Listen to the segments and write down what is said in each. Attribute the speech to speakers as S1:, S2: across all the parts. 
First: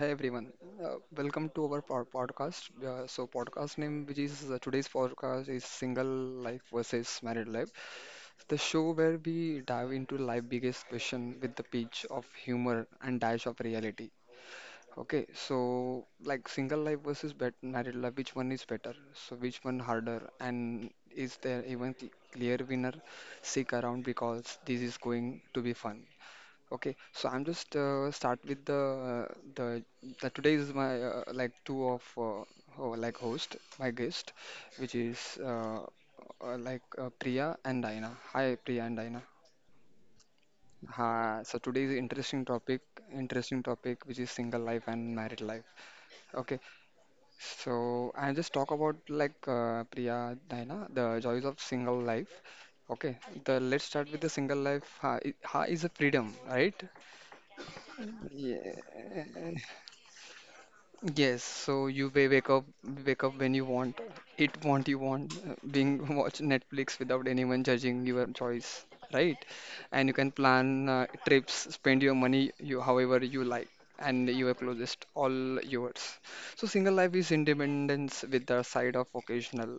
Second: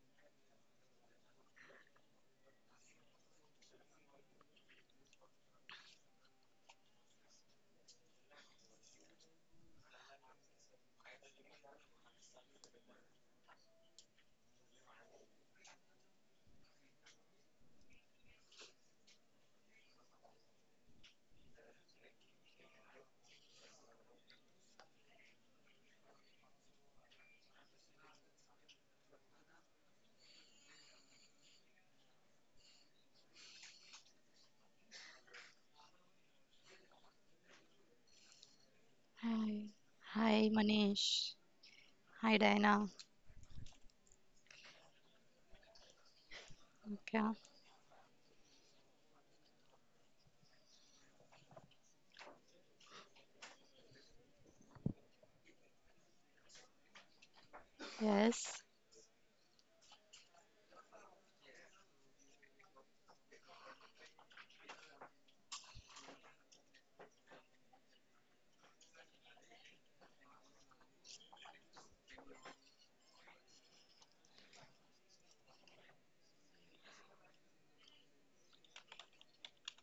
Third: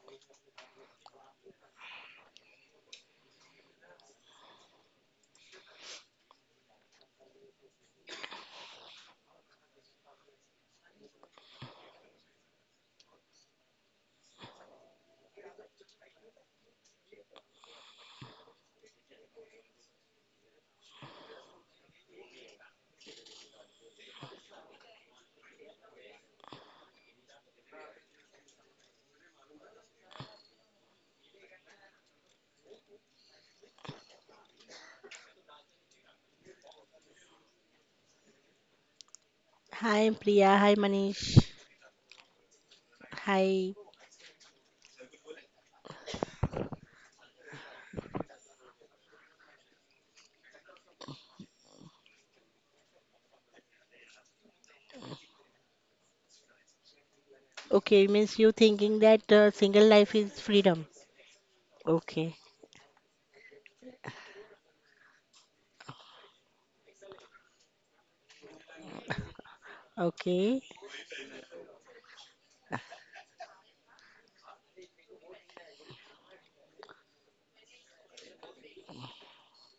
S1: Hey everyone, welcome to our podcast. Podcast name which is today's podcast is Single Life versus Married Life, the show where we dive into life biggest question with the pinch of humor and dash of reality. Okay, so like single life versus bet married life, which one is better? So, which one harder? And is there even clear winner? Stick around because this is going to be fun. Okay, so I'm just start with the uh, the, the today is my like two of ho like host my guest, which is like Priya and Dina. Hi Priya and Dina.
S2: Hi.
S3: Hi
S2: Hi,
S3: Priya, hi Manish.
S2: Manish.
S1: Hi. So today is
S2: Hi, Diana.
S1: interesting
S3: Hi.
S1: topic, which is single life and married life. Okay,
S2: Okay.
S1: so I just talk about like Priya Dina, the joys of single life. Okay, the let's start with the single life. Ha, ha is a freedom, right?
S3: Okay, means you
S2: Yes.
S3: thinking that
S1: Yeah.
S3: single life is freedom.
S1: Yes, so you wa-
S3: Okay.
S1: wake up wake up when you want. It want you want being watch Netflix without anyone judging your choice, right? And you can
S3: Okay.
S1: plan trips, spend your money you however you like and your closest all yours. So single life is independence with the side of occasional.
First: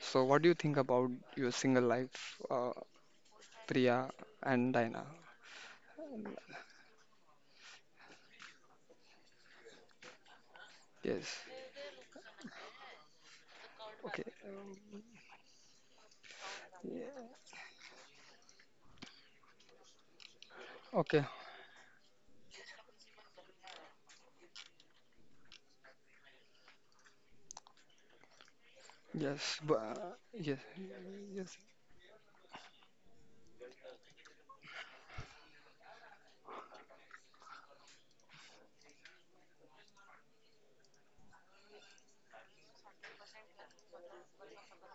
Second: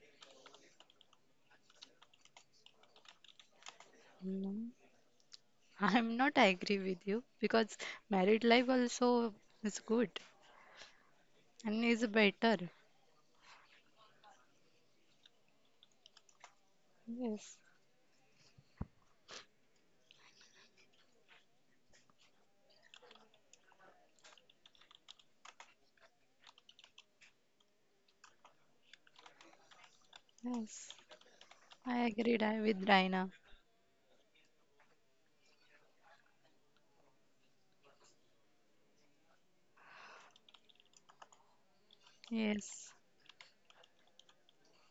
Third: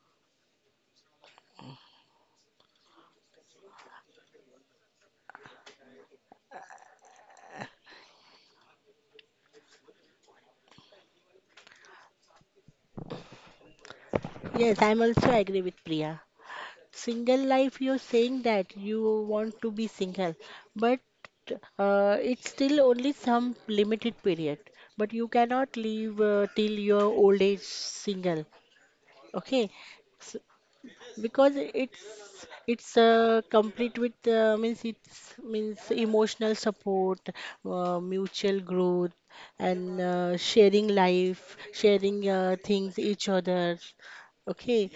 S1: So what do you think about your single life, Priya
S2: No,
S1: and Diana?
S2: I'm not agree with you because married life also is good
S1: Yes.
S2: and is better.
S1: Okay.
S3: Yes, I'm also agree with Priya. Single
S2: Yes.
S3: life, you're saying that you want to be single, but
S1: Okay.
S3: it's still only some limited period. But you cannot live till your old age single.
S1: Yes,
S3: Okay.
S1: but
S2: Yes.
S3: Because
S1: yes,
S3: it's
S2: I agree with
S3: it's
S2: Diana.
S3: uh, complete with means it's means emotional support, mutual growth, and sharing life, sharing
S2: Yes.
S3: things each other. Okay.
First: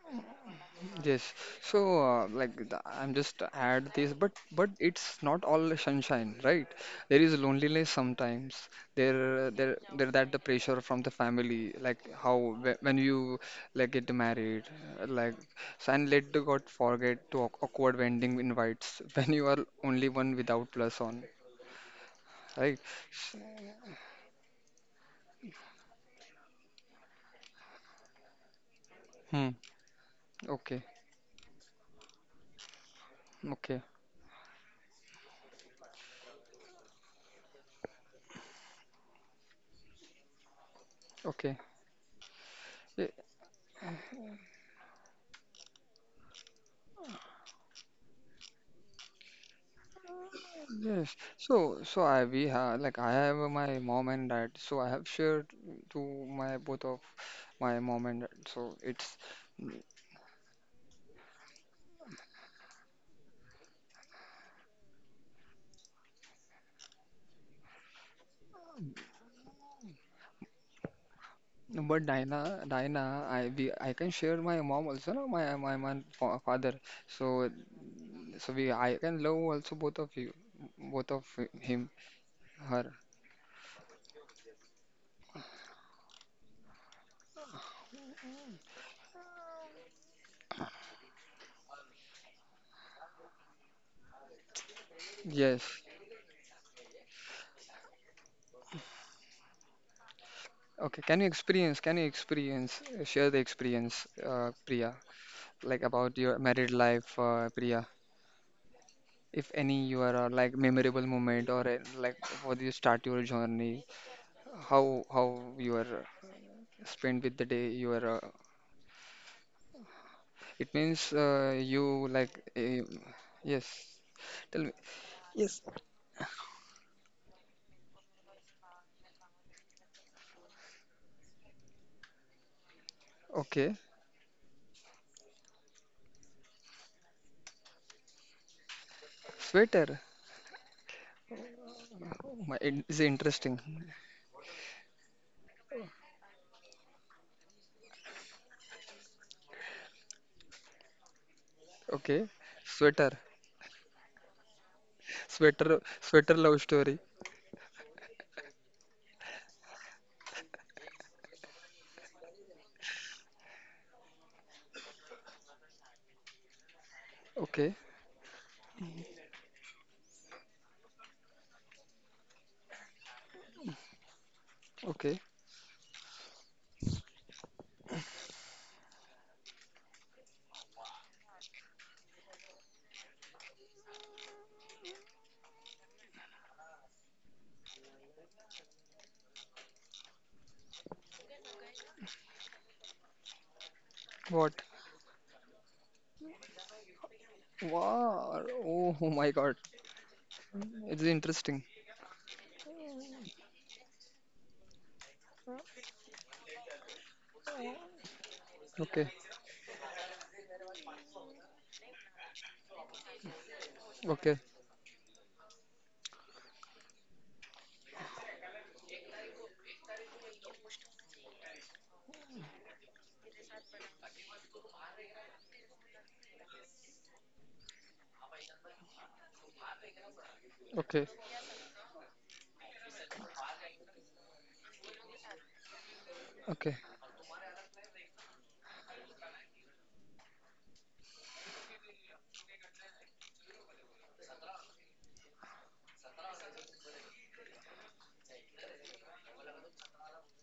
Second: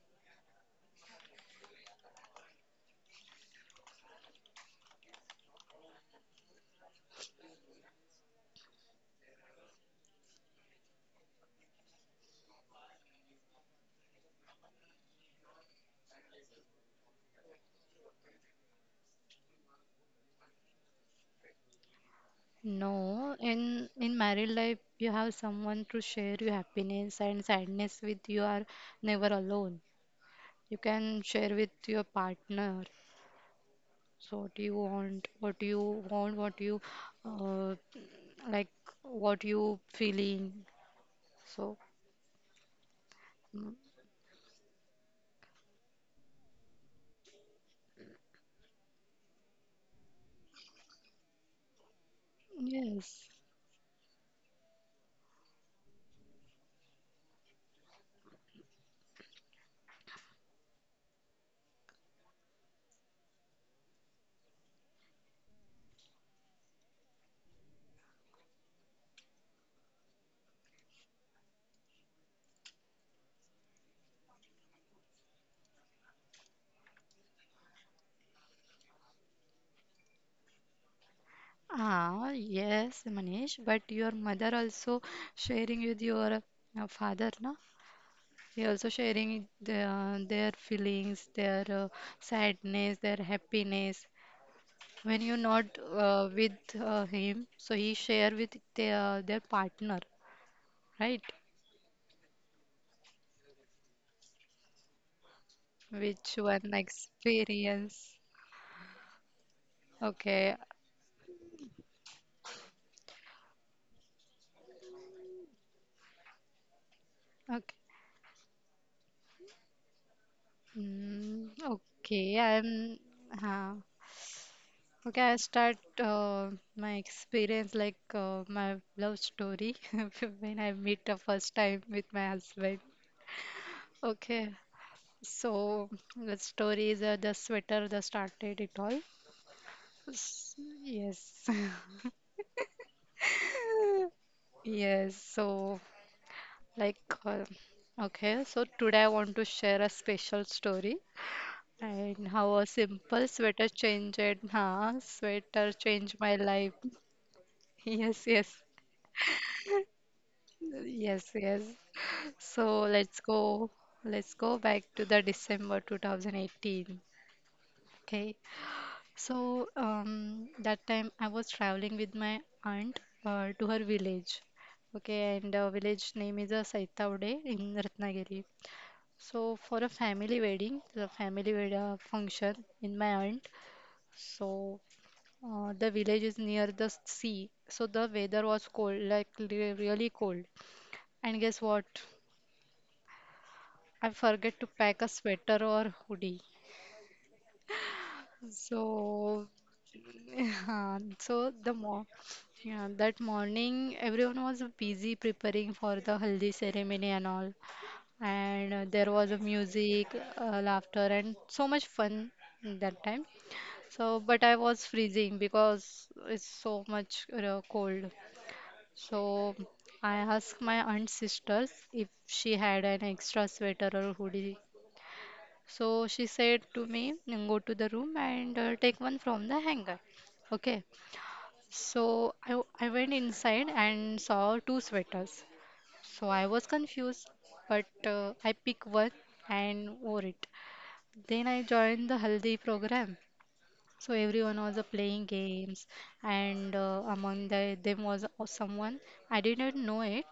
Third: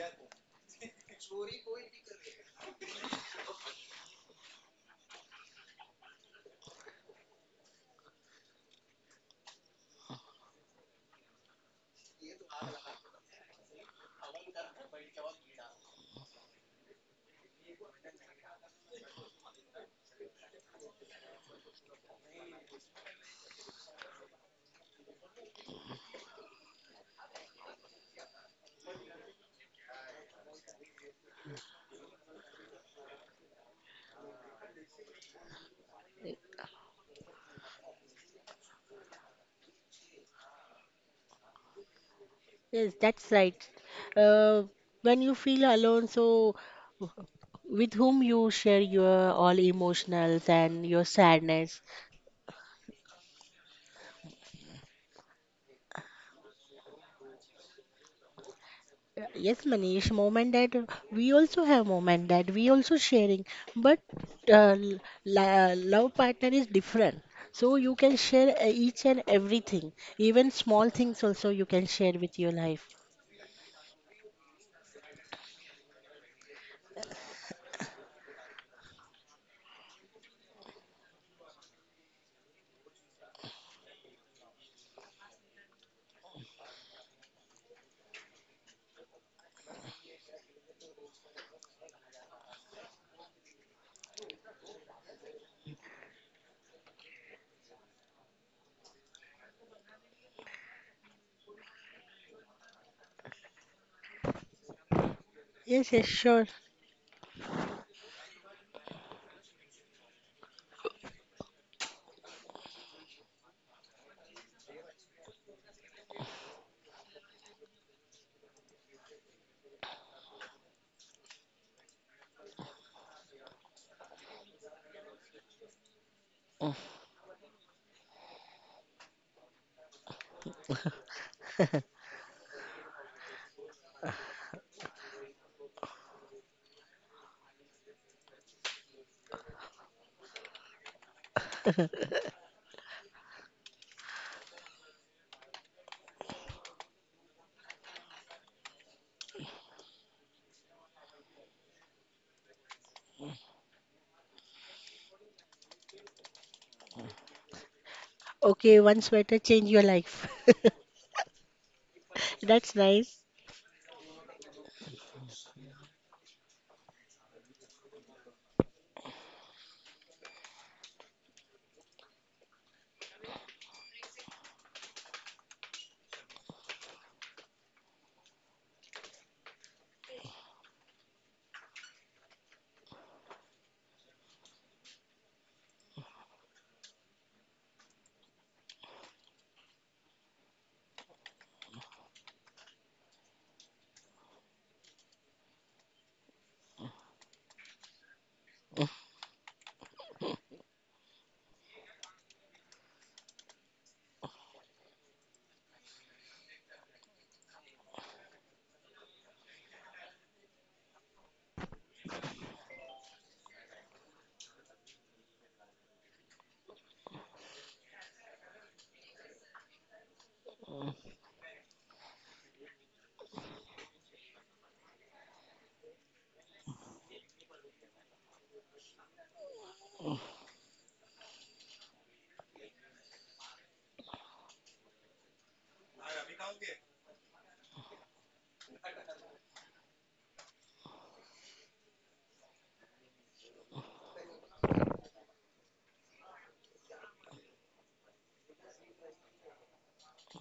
S1: yes. So, like, I'm just add this, but it's not all sunshine, right? There is loneliness sometimes. There that the pressure from the family, like how when you like get married, uh, like, so and let the God forget to awkward wedding invites when you are only one without plus on, right?
S2: No, in married life you have someone to share your happiness and sadness with. You are never
S1: Hmm.
S2: alone. You
S1: Okay.
S2: can share with your partner.
S1: Okay.
S2: So what you want, what you uh, like, what you feeling.
S1: Okay.
S2: So,
S3: Yes, that's right.
S2: mm,
S3: uh, when you feel alone, so with whom you share your all emotionals and your
S1: Yes,
S3: sadness?
S1: so so I we have like I
S2: yes,
S1: have my mom and dad, so I have shared to my both of my mom and dad.
S3: Yes,
S1: Mm,
S3: Manish, moment that we also have moment that we also sharing, but uh, l- love partner is different. So you can share each and everything, even small things also you can
S1: but
S3: share with your
S1: Dinah,
S3: life.
S1: Dinah, I we I can share my mom also, no? My father. So so we I can love also both of you, both of him,
S2: ah
S1: her.
S2: yes, Manish. But your mother also sharing with your father, na? He also sharing their feelings, their sadness, their happiness. When you're not
S1: Yes.
S2: with him, so he share with their partner,
S1: Okay. Can
S2: right?
S1: you experience? Can you experience? Share the experience, Priya, like
S3: Yes, yes,
S1: about
S2: Which
S1: your
S3: sure.
S1: married
S2: one
S1: life, Priya.
S2: experience?
S1: If any you are like
S2: Okay.
S1: memorable moment or like how do you start your journey how you are spent with the day
S2: Okay.
S1: you are it means
S2: Mm,
S1: you like
S2: okay. I'm.
S1: yes
S2: Huh.
S1: tell me.
S2: Okay. I
S1: Yes.
S2: start my experience like my love story when I meet the first time with my husband.
S1: Okay,
S2: Okay. So the story is the sweater that started it all.
S1: sweater.
S2: S- Yes.
S1: My, it is interesting.
S2: Yes. So like. Uh, okay. So today I want to share a special story.
S1: Okay,
S2: And how a
S1: sweater,
S2: simple sweater changed, huh? Sweater
S1: sweater,
S2: changed
S1: sweater
S2: my
S1: love
S2: life.
S1: story.
S2: Yes, yes,
S3: Okay, one sweater change your life.
S2: yes, yes. So
S3: That's nice.
S2: let's go back to the December 2018.
S1: Okay,
S2: Okay, so that time I was traveling with my aunt to her village.
S1: okay,
S2: Okay, and village name is Saitavade in Ratnagiri. So for a family wedding, the family function in my aunt. So the village is near the sea, so the weather was cold, like really cold. And guess what? I
S1: what,
S2: forget to pack a sweater or hoodie.
S1: wow, oh my god,
S2: So,
S1: it's
S2: yeah,
S1: interesting.
S2: so the mo yeah, that morning everyone was busy preparing for the haldi ceremony and all. And
S1: Okay,
S2: there was a music, laughter, and so much fun that time. So,
S1: okay,
S2: but I was freezing because it's so much cold. So I asked my aunt sisters if she had an extra sweater or hoodie. So she said to me, "Then go to the room and take one from the hanger." Okay.
S1: okay,
S2: So I went inside and saw two sweaters. So I was
S1: okay,
S2: confused, but I picked one and wore it. Then I joined the haldi program. So everyone was playing games, and among them was someone I didn't know it.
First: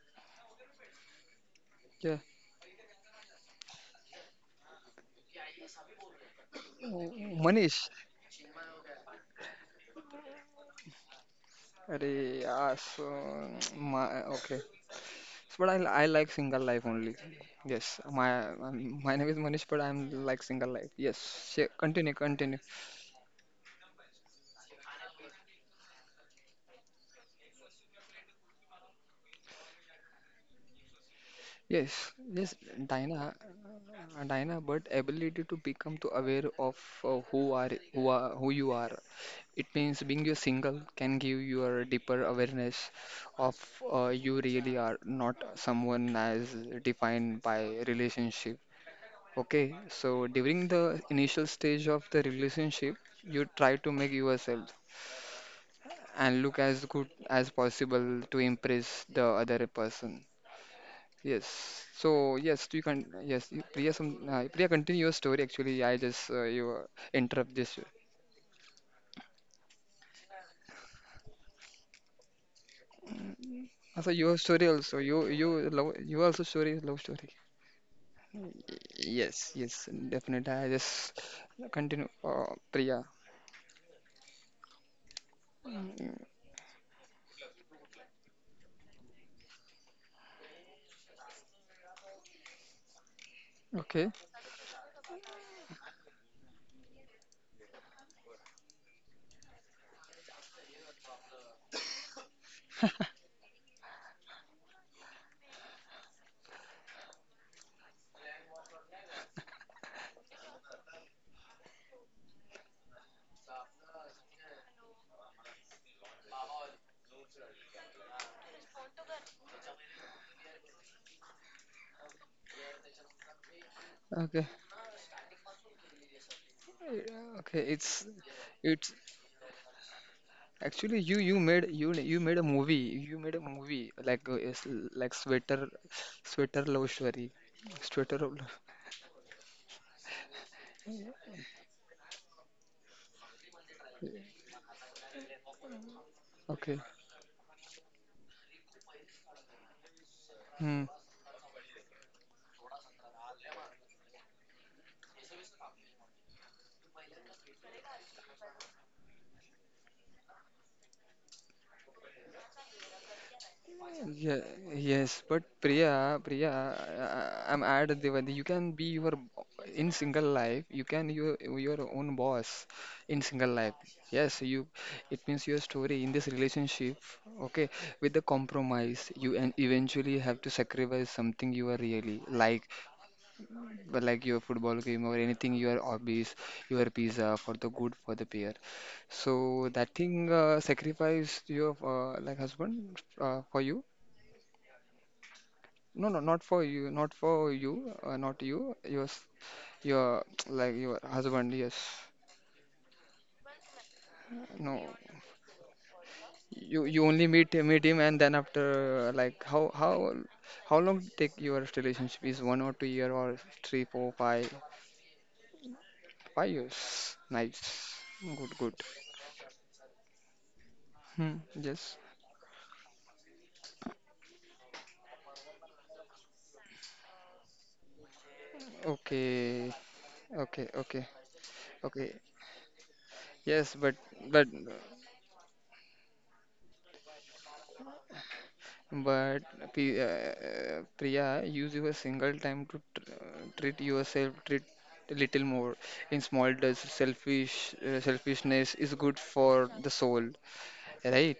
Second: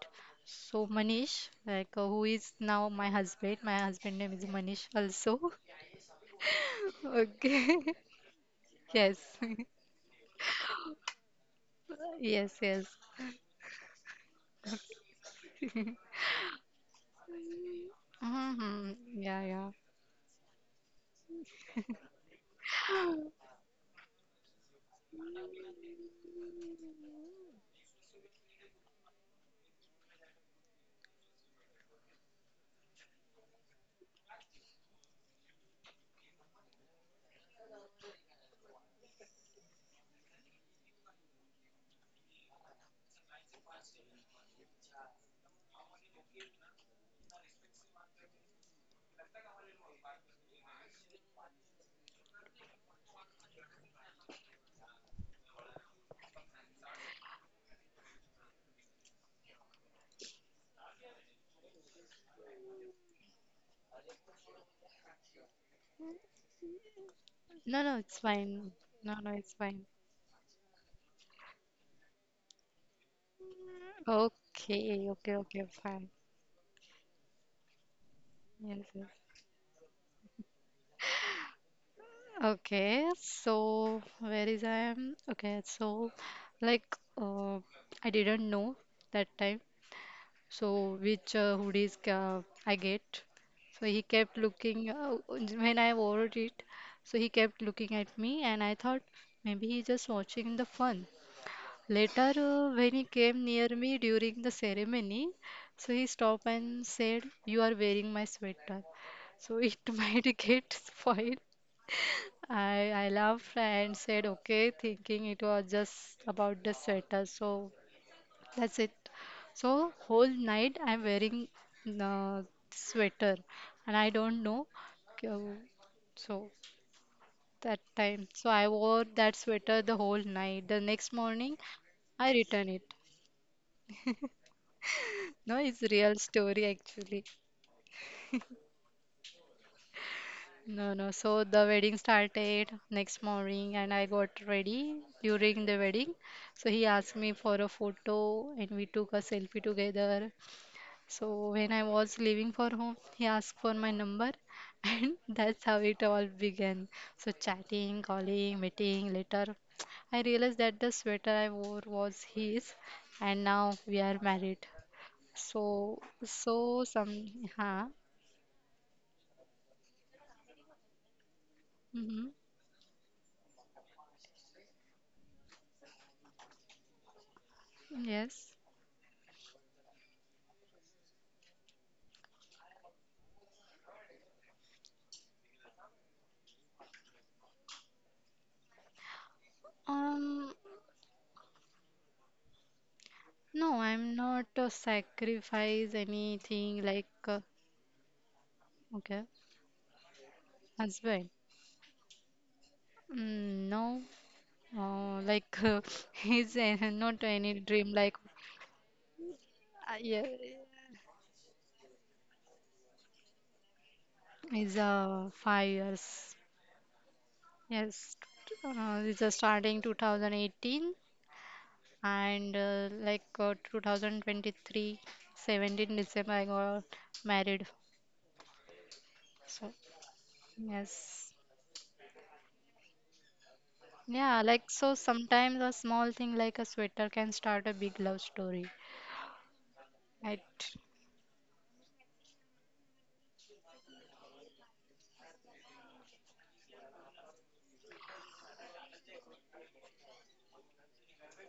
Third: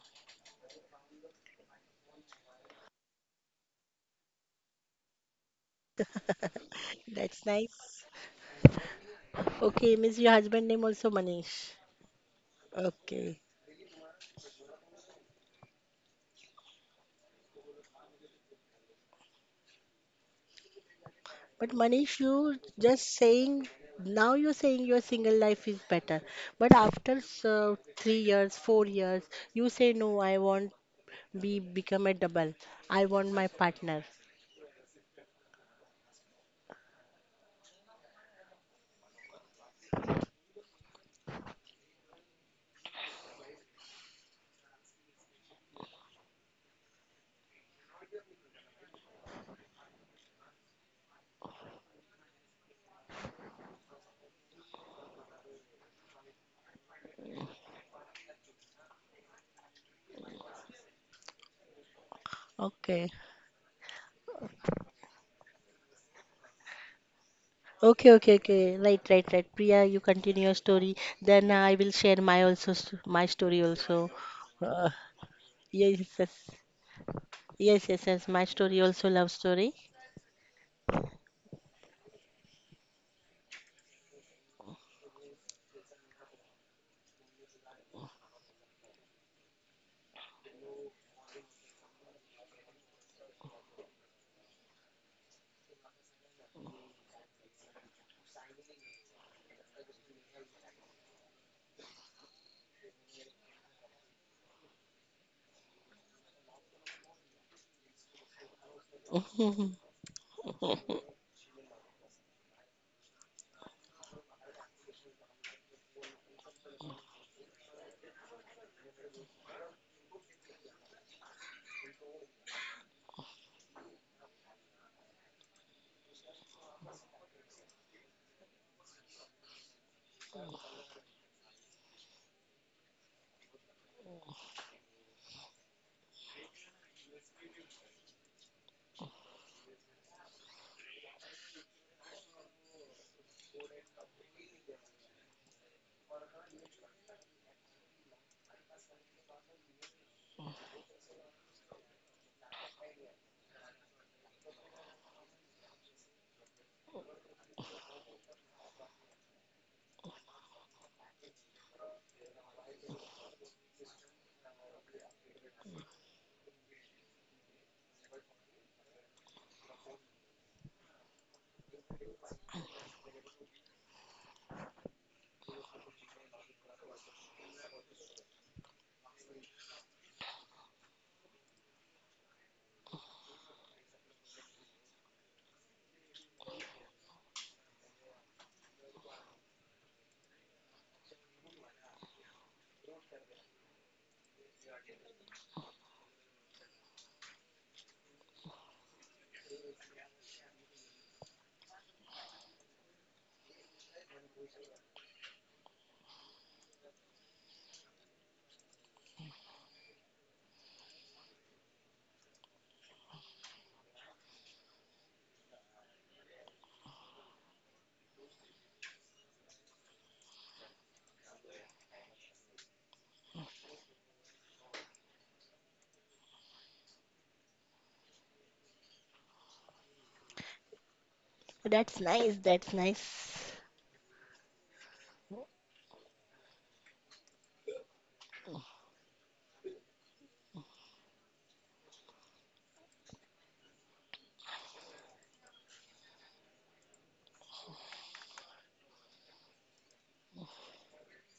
S2: So Manish, like
S1: yeah.
S2: who is now my husband. My husband name is Manish also.
S1: Oh,
S3: That's
S2: Okay.
S1: Manish.
S3: nice.
S2: Yes.
S3: Okay, means your husband name also Manish.
S1: Arey,
S2: Yes.
S1: yeah,
S2: Yes.
S1: so
S3: Okay.
S1: my okay. So, but I like single life only. Yes, my
S2: Hmm,
S1: my name
S2: yeah.
S1: is
S2: Yeah.
S1: Manish, but I'm like single life. Yes,
S3: But
S1: continue,
S3: Manish,
S1: continue.
S3: you just saying now you're saying your single life is better, but after 3 years, 4 years, you say no, I want be
S1: Yes,
S3: become a double.
S1: yes,
S3: I want
S1: Dinah,
S3: my partner.
S1: Dinah, but ability to become to aware of who you are. It means being you single can give you a deeper awareness of you really are not someone as defined by relationship. Okay, so during the initial stage of the relationship, you try to make yourself and look as good as possible to impress the other person. Yes. So yes, you can.
S3: Okay.
S1: Yes, Priya. Some Priya, continue your story. Actually, I just you interrupt
S2: No.
S1: this.
S2: No. It's
S3: Okay, okay,
S2: fine.
S3: okay. Right,
S2: No. No.
S3: right,
S2: It's
S3: right.
S2: fine.
S3: Priya, you continue your story. Then I will share my also my story
S1: Mm.
S3: also.
S1: Also, your story
S3: Uh,
S2: Okay.
S1: also.
S2: Okay.
S1: You
S2: Okay.
S1: you love
S2: Fine.
S3: yes,
S1: you
S3: yes,
S1: also story is love story.
S3: yes, yes, yes. My
S1: Y-
S2: Yes.
S3: story
S2: Yes.
S3: also love
S1: Yes,
S3: story.
S1: yes, definitely. I just continue.
S2: Okay,
S1: Priya.
S2: so where is I am? Okay, so
S1: Mm.
S2: like uh, I didn't know that time. So which hoodies I get? So he
S1: Okay.
S2: kept looking when I wore it. So he kept looking at me, and I thought maybe he's just watching the fun. Later, when he came near me during the ceremony, so he stopped and said, "You are wearing my sweater." So it might get spoiled. I laughed and said okay, thinking it was just about the sweater. So that's it. So whole night I'm wearing uh, sweater, and I don't
S1: Okay.
S2: know. uh, So
S1: Yeah. Okay,
S2: that time, so I wore
S1: it's
S2: that sweater the whole night. The next
S1: actually you you
S2: morning,
S1: made you
S2: I
S1: you made a
S2: returned it.
S1: movie you made a movie like it's like
S2: No,
S1: sweater,
S2: it's real story
S1: sweater love
S2: actually.
S1: story, sweater of love.
S2: No, no. So the wedding started next morning and I got ready during the wedding. So he
S1: Okay.
S2: asked me for a photo and we took a selfie together.
S1: Hmm.
S2: So when I was leaving for home, he asked for my number and that's how it all began. So chatting, calling, meeting later. I realized that the sweater I wore was his and now we are
S1: Yeah,
S2: married.
S1: yes, but
S2: So
S1: Priya, Priya,
S2: so some,
S1: I, I'm
S2: huh.
S1: at Devandi. You can be your in single life. You can your
S2: Hmm,
S1: own boss in single life. Yes, you. It means your story in this relationship. Okay, with the
S2: yes.
S1: compromise, you and eventually have to sacrifice something you are really like, but like your football game or anything, your hobbies, your pizza for the good for the peer. So that thing
S2: Um,
S1: sacrifice your like husband for
S2: No,
S1: you.
S2: I'm not sacrifice
S1: No, no, not for
S2: anything
S1: you,
S2: like
S1: not for you, not you.
S2: okay,
S1: Your, like your
S2: husband.
S1: husband. Yes.
S2: Mm, no,
S1: No,
S2: like he's
S1: you,
S2: not
S1: you only
S2: any
S1: meet
S2: dream
S1: meet
S2: like
S1: him, and then after, like, how
S2: yeah,
S1: how how long take your relationship? Is 1 or 2 year or three, four, five,
S2: is 5 years.
S1: 5 years? Nice.
S2: Yes,
S1: Good, good.
S2: it's starting 2018
S1: Hmm. Yes.
S2: and like 2023, 17 December I got married. So
S1: Okay. Okay. Okay.
S2: yes,
S3: That's
S1: Okay.
S3: nice. That's nice.
S1: Yes, but
S2: yeah,
S1: but
S2: like so sometimes a small thing like a sweater can start a big love story.
S1: But
S2: Right.
S1: Priya, use your single time to treat yourself, treat a little more. In small doses, selfishness is good for the soul, right?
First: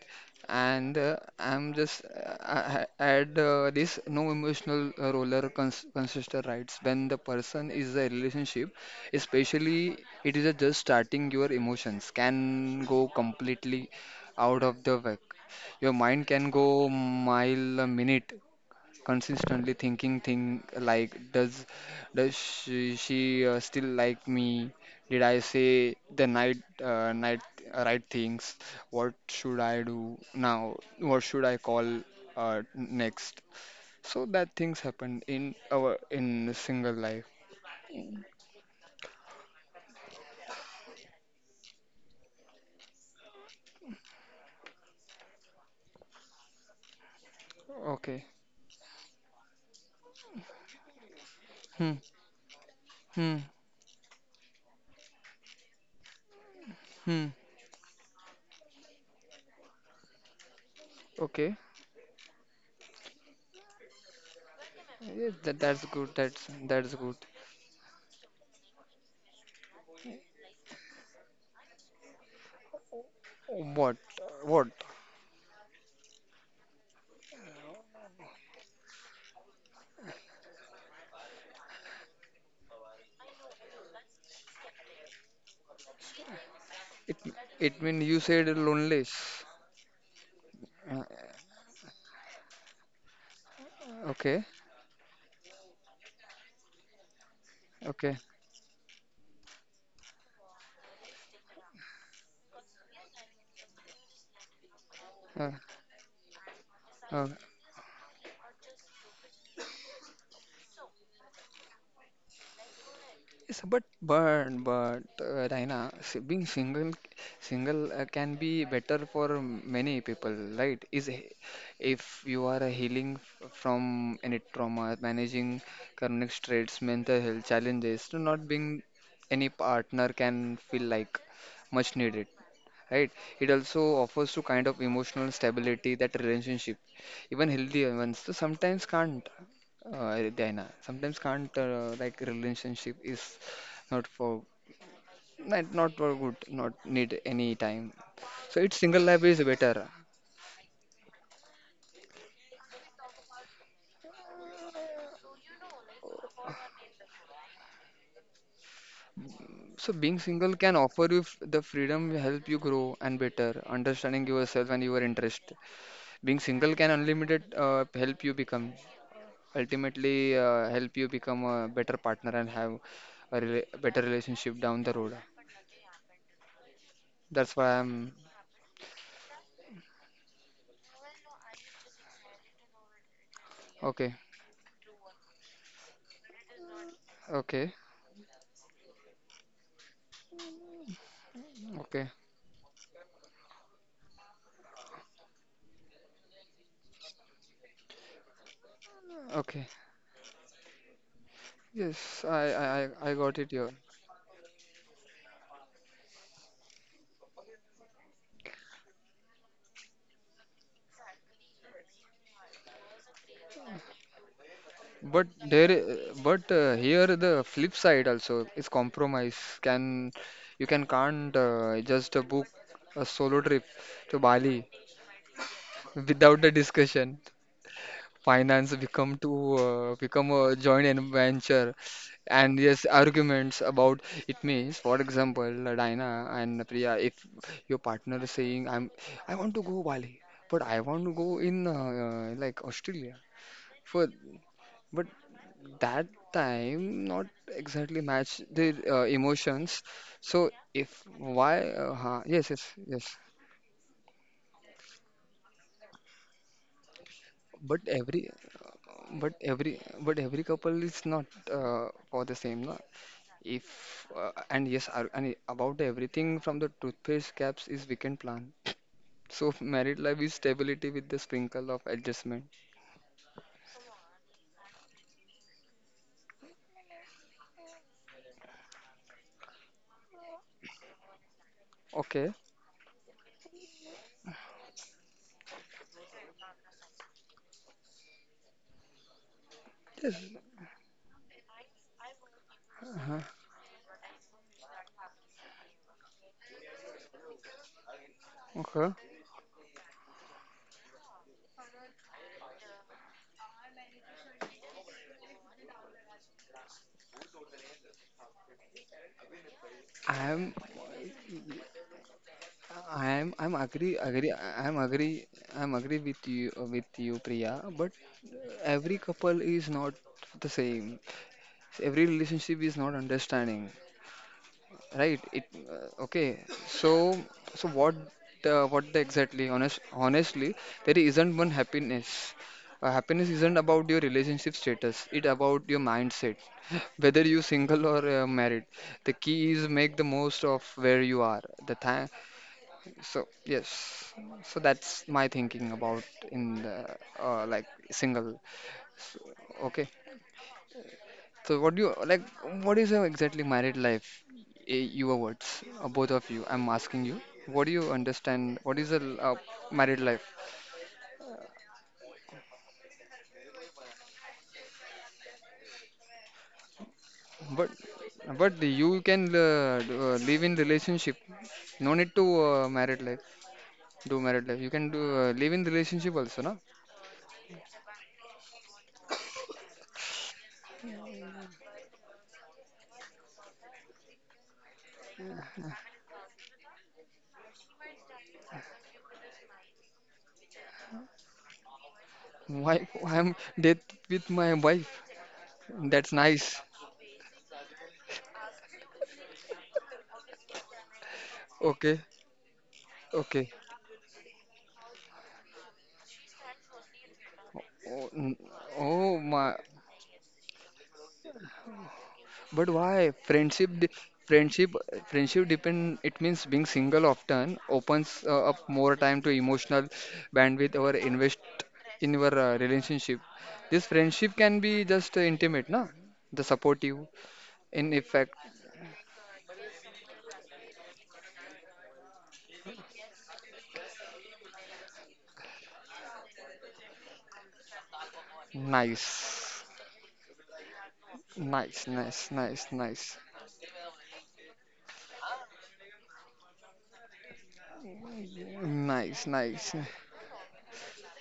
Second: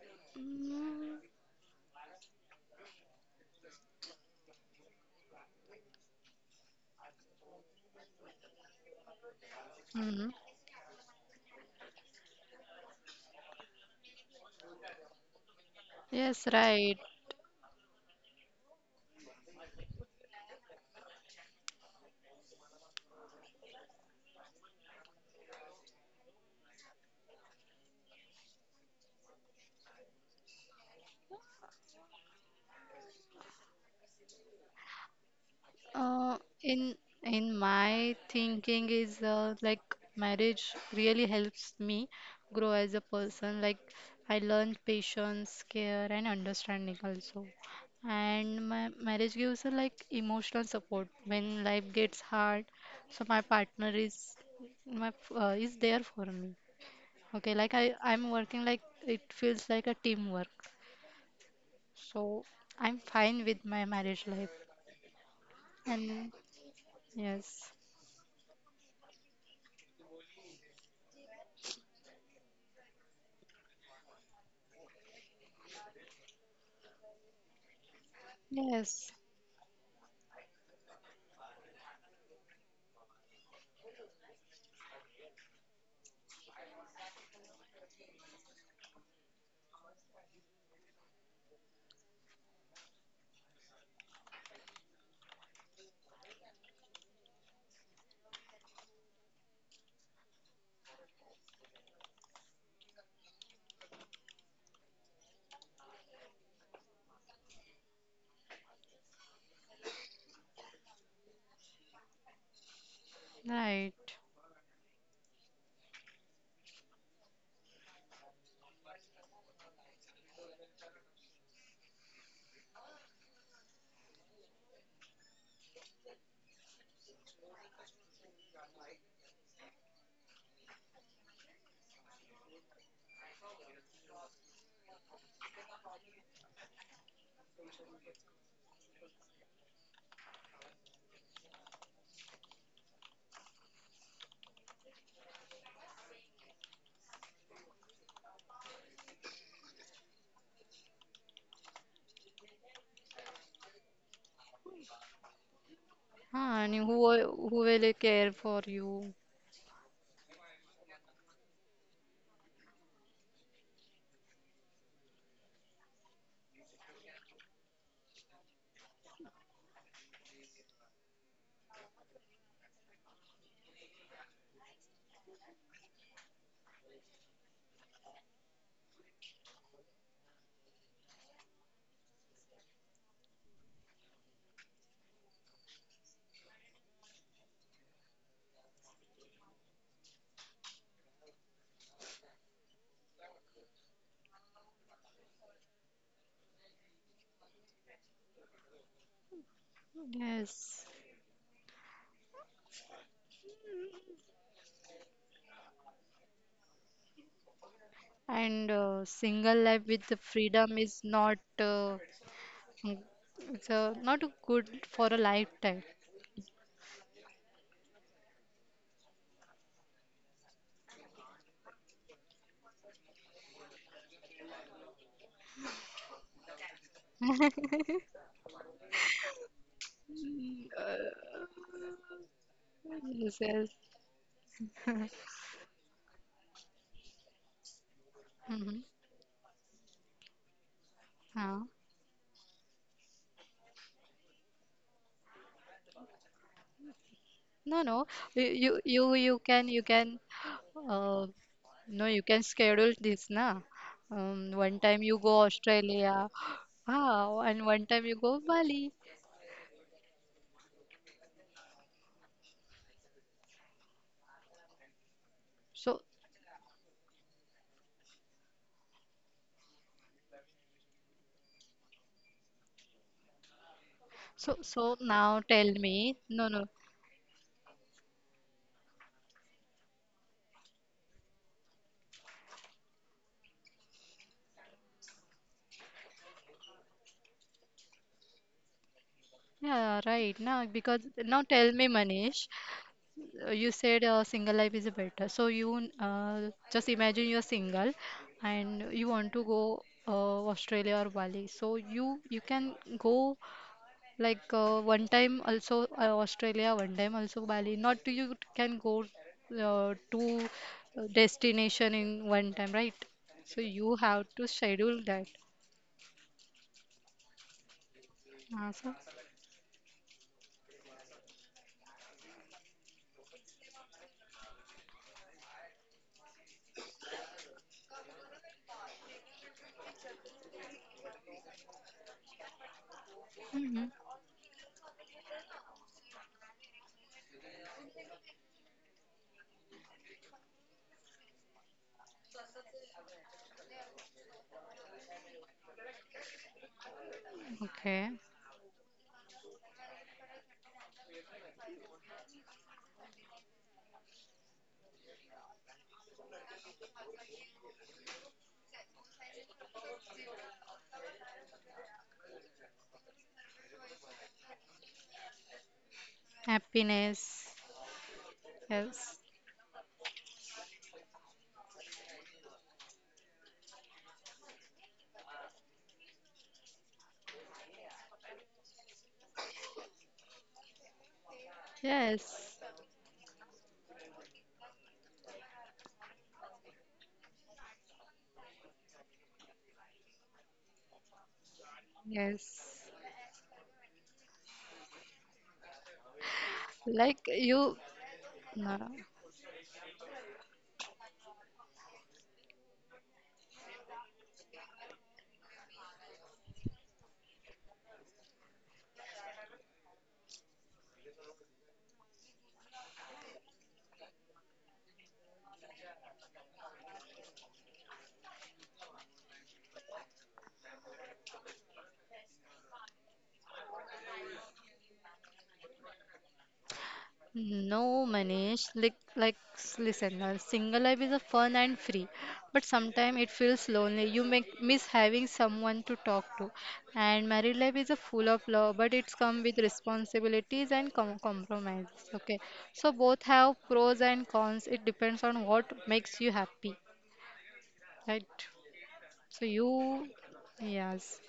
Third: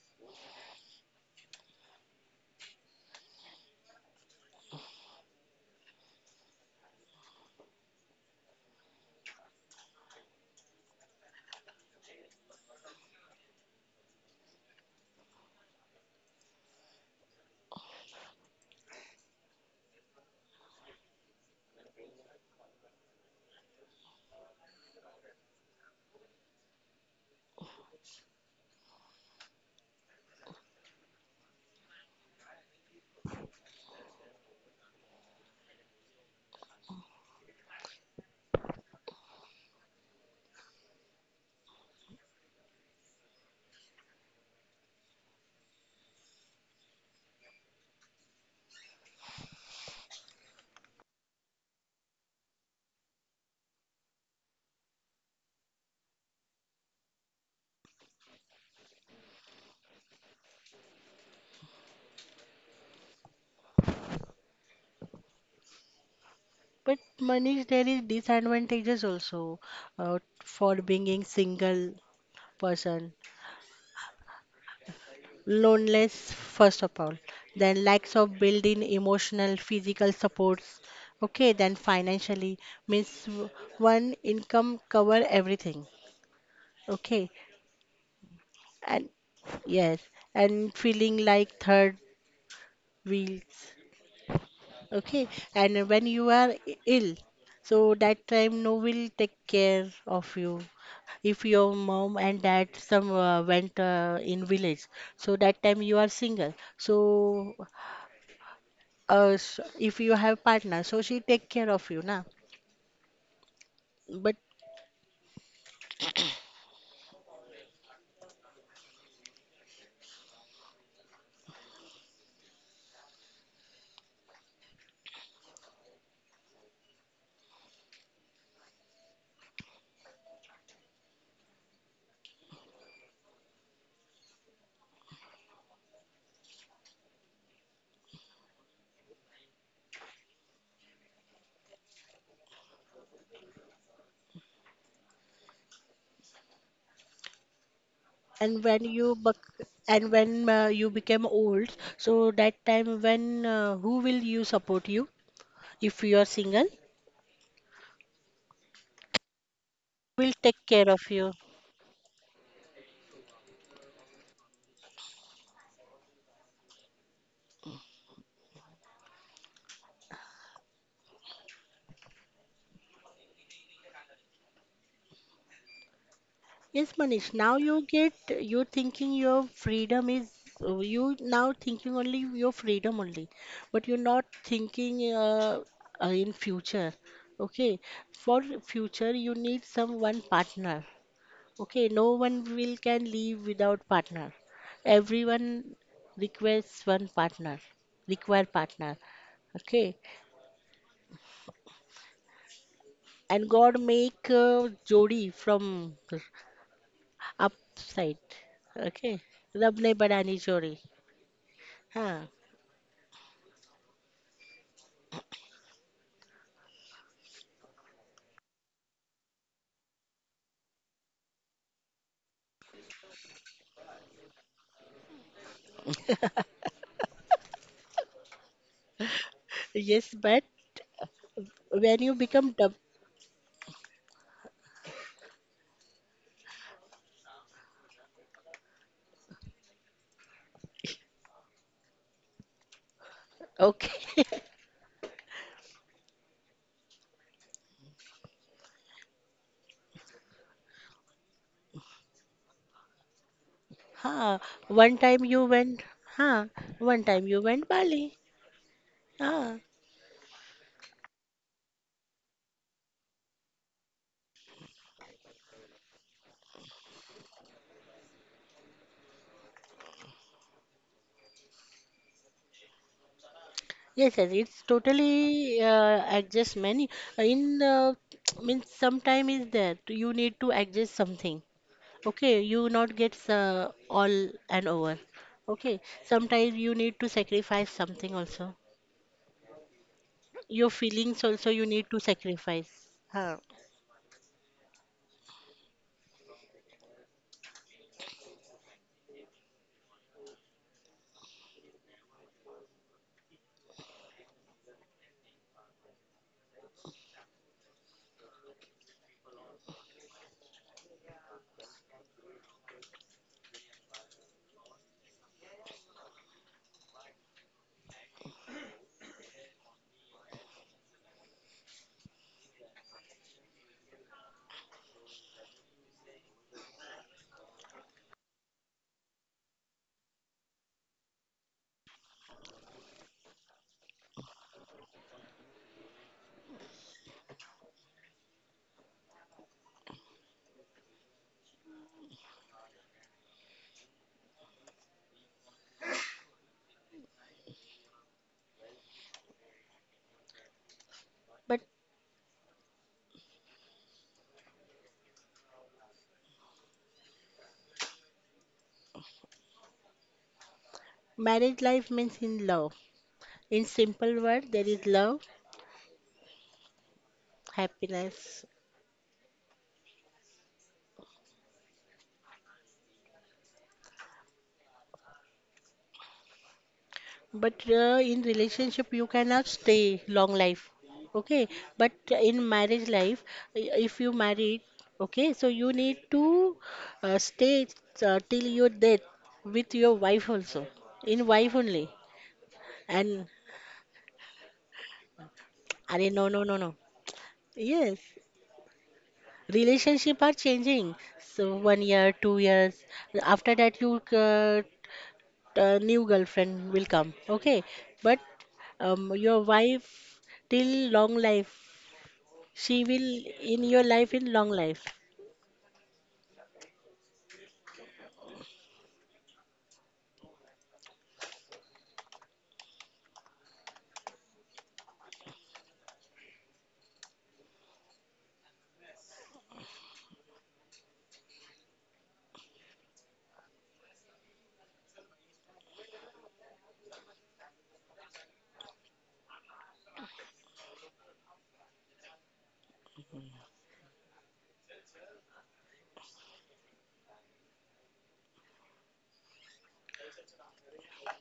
S1: And
S2: Mm,
S1: I'm just add this no emotional roller cons coaster rides when the person is a relationship, especially
S2: hmm,
S1: it is a just starting your emotions can go completely out of the way your mind can
S2: yes,
S1: go
S2: right.
S1: mile a minute, consistently thinking thing like does she still like me? Did I say the night night right things? What should I do now? What should I call next? So that things happen in our
S2: Uh,
S1: in single
S2: in
S1: life.
S2: in my thinking is like marriage really helps me grow as a person. Like I learned patience, care, and understanding also.
S1: Okay.
S2: And my marriage gives a like emotional support when
S1: Hmm.
S2: life gets hard. So
S1: Hmm.
S2: my partner is my is there for me.
S1: Hmm.
S2: Okay, like I'm working like it feels like a teamwork.
S1: Okay.
S2: So I'm fine with my marriage life.
S1: Yes, that's good.
S2: And
S1: That's
S3: But
S1: good.
S3: Manish,
S2: yes,
S3: there is disadvantages also for being single person.
S1: What? What?
S3: Loneliness, first of all, then lacks of built-in
S2: yes,
S3: emotional, physical supports. Okay, then financially means one income cover everything.
S1: It
S3: Okay,
S1: it mean you said
S3: and
S1: loneless.
S3: yes, and
S1: Uh,
S3: feeling like third wheels.
S1: okay,
S3: Okay, and when you are ill, so
S1: okay.
S3: that time no will take care of you. If your mom and dad some went in village, so
S1: Uh,
S3: that time you are single.
S1: uh,
S3: So if you have partner, so she take care of you, na.
S1: yes, but
S2: right.
S3: But
S1: Raina, being single single can be better for many people, right? If you are healing from any trauma, managing chronic stress, mental health challenges, to not being any partner can feel like much needed. Right? It also offers to kind of emotional stability that relationship, even healthy ones. So sometimes can't, Diana, sometimes can't like relationship is not for not for good, not need any time. So
S3: and
S1: it's
S3: when
S1: single
S3: you
S1: life is better.
S3: and when you become old, so that time when who will you support you if you are
S2: Ah,
S3: single?
S2: and who will care for you?
S1: So being
S3: Will
S1: single
S3: take
S1: can
S3: care of
S1: offer you
S3: you.
S1: the freedom, help you grow and better, understanding yourself and your interest. Being single can unlimited help you become a better partner and have a rela better relationship down the road.
S3: Yes, Manish, now
S1: That's why
S3: you get
S1: I'm
S3: you thinking your freedom is you now thinking only your freedom only, but you're
S1: okay,
S3: not thinking in future.
S1: okay,
S3: Okay, for future you need some one partner. Okay,
S1: okay,
S3: no one will can live without partner. Everyone requests one partner, require partner.
S1: okay.
S3: Okay,
S2: Yes.
S1: Yes, I I got
S3: and
S1: it here.
S3: God make jodi from upside.
S2: And
S3: Okay,
S2: single
S3: rab
S2: life
S3: ne
S2: with the
S3: badani jodi.
S2: freedom is not
S3: Huh.
S2: mm, it's not good for a
S1: But
S2: lifetime.
S1: but here the flip side also is compromise. Can you can can't just book a solo trip to Bali without a discussion. Finance become to
S3: Yes,
S1: become
S3: but
S1: a joint venture
S3: when you become
S1: and
S3: dub,
S1: yes
S2: Yes,
S1: arguments
S2: yes.
S1: about it means for example Dina and Priya if your partner is saying
S2: Mm-hmm.
S1: I want to go Bali but I want to go
S2: Huh.
S1: in like Australia for
S3: okay.
S1: but that time not
S2: No,
S1: exactly
S2: no.
S1: match
S2: You
S1: the
S2: you you you can
S1: emotions
S2: you can
S1: so if
S2: uh,
S1: why
S2: no, you can
S1: yes yes
S2: schedule
S1: yes
S2: this na.
S3: Huh.
S2: One
S3: One
S2: time you
S3: time
S2: go
S3: you went,
S2: Australia,
S3: huh? One time you
S2: and
S3: went
S1: but
S2: one time
S3: Bali.
S2: you
S1: every
S2: go Bali.
S1: but
S3: Huh.
S1: every but every couple is not for the same no? If and yes, and about
S2: So
S1: everything from the toothpaste caps is weekend plan. So married life is stability with the sprinkle of adjustment.
S3: Yes, yes.
S2: so
S3: It's
S2: so now
S3: totally
S2: tell me. No,
S3: adjust
S2: no.
S3: many. In means sometime is there. You need to adjust something.
S1: Okay.
S3: Okay. You not get all and over. Okay. Sometimes you need to sacrifice something also.
S2: Yeah,
S1: Yes.
S2: right.
S3: Your
S2: Now because
S3: feelings also
S2: now
S3: you
S2: tell
S3: need
S2: me,
S3: to
S2: Manish.
S3: sacrifice.
S1: Uh-huh.
S3: Huh.
S2: You said single life is better. So you just imagine you're single
S1: Okay.
S2: and you want to go Australia or Bali. So you can go. Like one time also Australia, one time also Bali. Not to you can go to
S1: I am.
S2: destination in one time, right?
S1: I am. I'm
S2: So you
S1: agree.
S2: have
S1: Agree.
S2: to
S1: I am
S2: schedule that.
S1: agree. I'm agree with you. With you, Priya. But
S2: Awesome.
S1: every couple is not the same. Every relationship is not understanding. Right. It okay. So so what the exactly honest honestly there isn't one happiness. Happiness isn't
S2: Hmm,
S1: about your relationship status. It about your mindset. Whether you single or married, the key is make the most of where you are. The time. So yes. So that's my thinking about in the like
S2: okay.
S1: single. Okay.
S3: But
S1: So what do you like? What is your exactly married life? Eh, your words, both of you. I'm asking you. What do you understand? What is a married life?
S3: marriage life means in love. In simple word, there is love,
S2: Happiness.
S1: But
S3: happiness.
S1: but you can
S2: Yes.
S1: live in relationship. No need to married life. Do married life. You can do live in relationship also, na?
S3: But in relationship, you cannot stay long life. Okay, but in
S2: Yes.
S3: marriage life, if you married, okay, so you need to stay till your death with your wife also, in wife only.
S1: Why
S2: Yes.
S3: And
S1: I'm dead with my wife?
S3: I
S1: That's
S3: no, no, no,
S1: nice.
S3: no.
S2: Like you.
S3: Yes,
S2: No.
S3: relationship are changing. So one
S1: Okay,
S3: year, 2 years. After
S1: okay.
S3: that, you new girlfriend will come. Okay,
S1: Oh,
S3: but
S1: oh
S3: your
S1: my.
S3: wife till long life
S1: But
S3: she will
S1: why?
S3: in your life in long
S1: Friendship,
S3: life.
S1: friendship depend. It means being single often opens up more time to emotional bandwidth or invest in your relationship. This friendship can be just intimate, na? The supportive, in
S2: No,
S1: effect,
S2: Manish. Like, listen, single life is a fun and free, but sometimes it feels lonely. You miss having someone to talk to, and married life is a full of love, but it's come with
S1: nice,
S2: responsibilities and
S1: nice,
S2: compromises.
S1: nice,
S2: Okay,
S1: nice,
S2: so both
S1: nice,
S2: have pros and cons. It depends on what makes you happy, right?
S1: nice,
S2: So
S1: nice.
S2: you, yes.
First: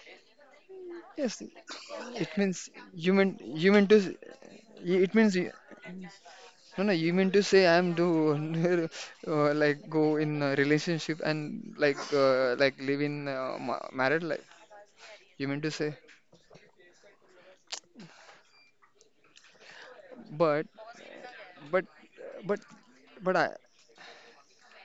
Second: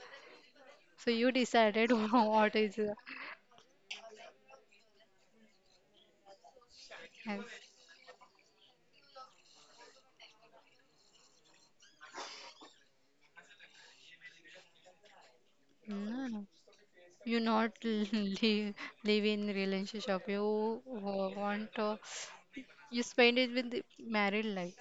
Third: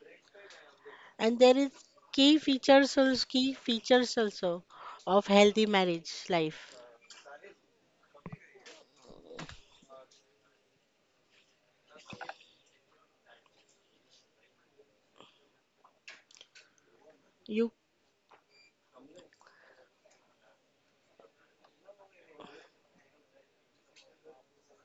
S2: So you
S3: And
S1: Yes,
S3: there is
S2: decided
S1: it
S3: key
S2: what
S1: means
S2: is.
S3: features also, key
S1: you meant to.
S3: features
S1: S-
S3: also
S1: It
S3: of
S1: means
S3: healthy marriage life.
S1: No, no, you mean
S2: Yes.
S1: to say I'm do like go in a relationship and like married life. You mean to say,
S2: No, no. You
S3: You
S2: not live in relationship. You
S1: but
S2: want
S1: but
S2: to
S1: but
S2: you
S1: but
S2: spend
S1: I
S2: it with the married life.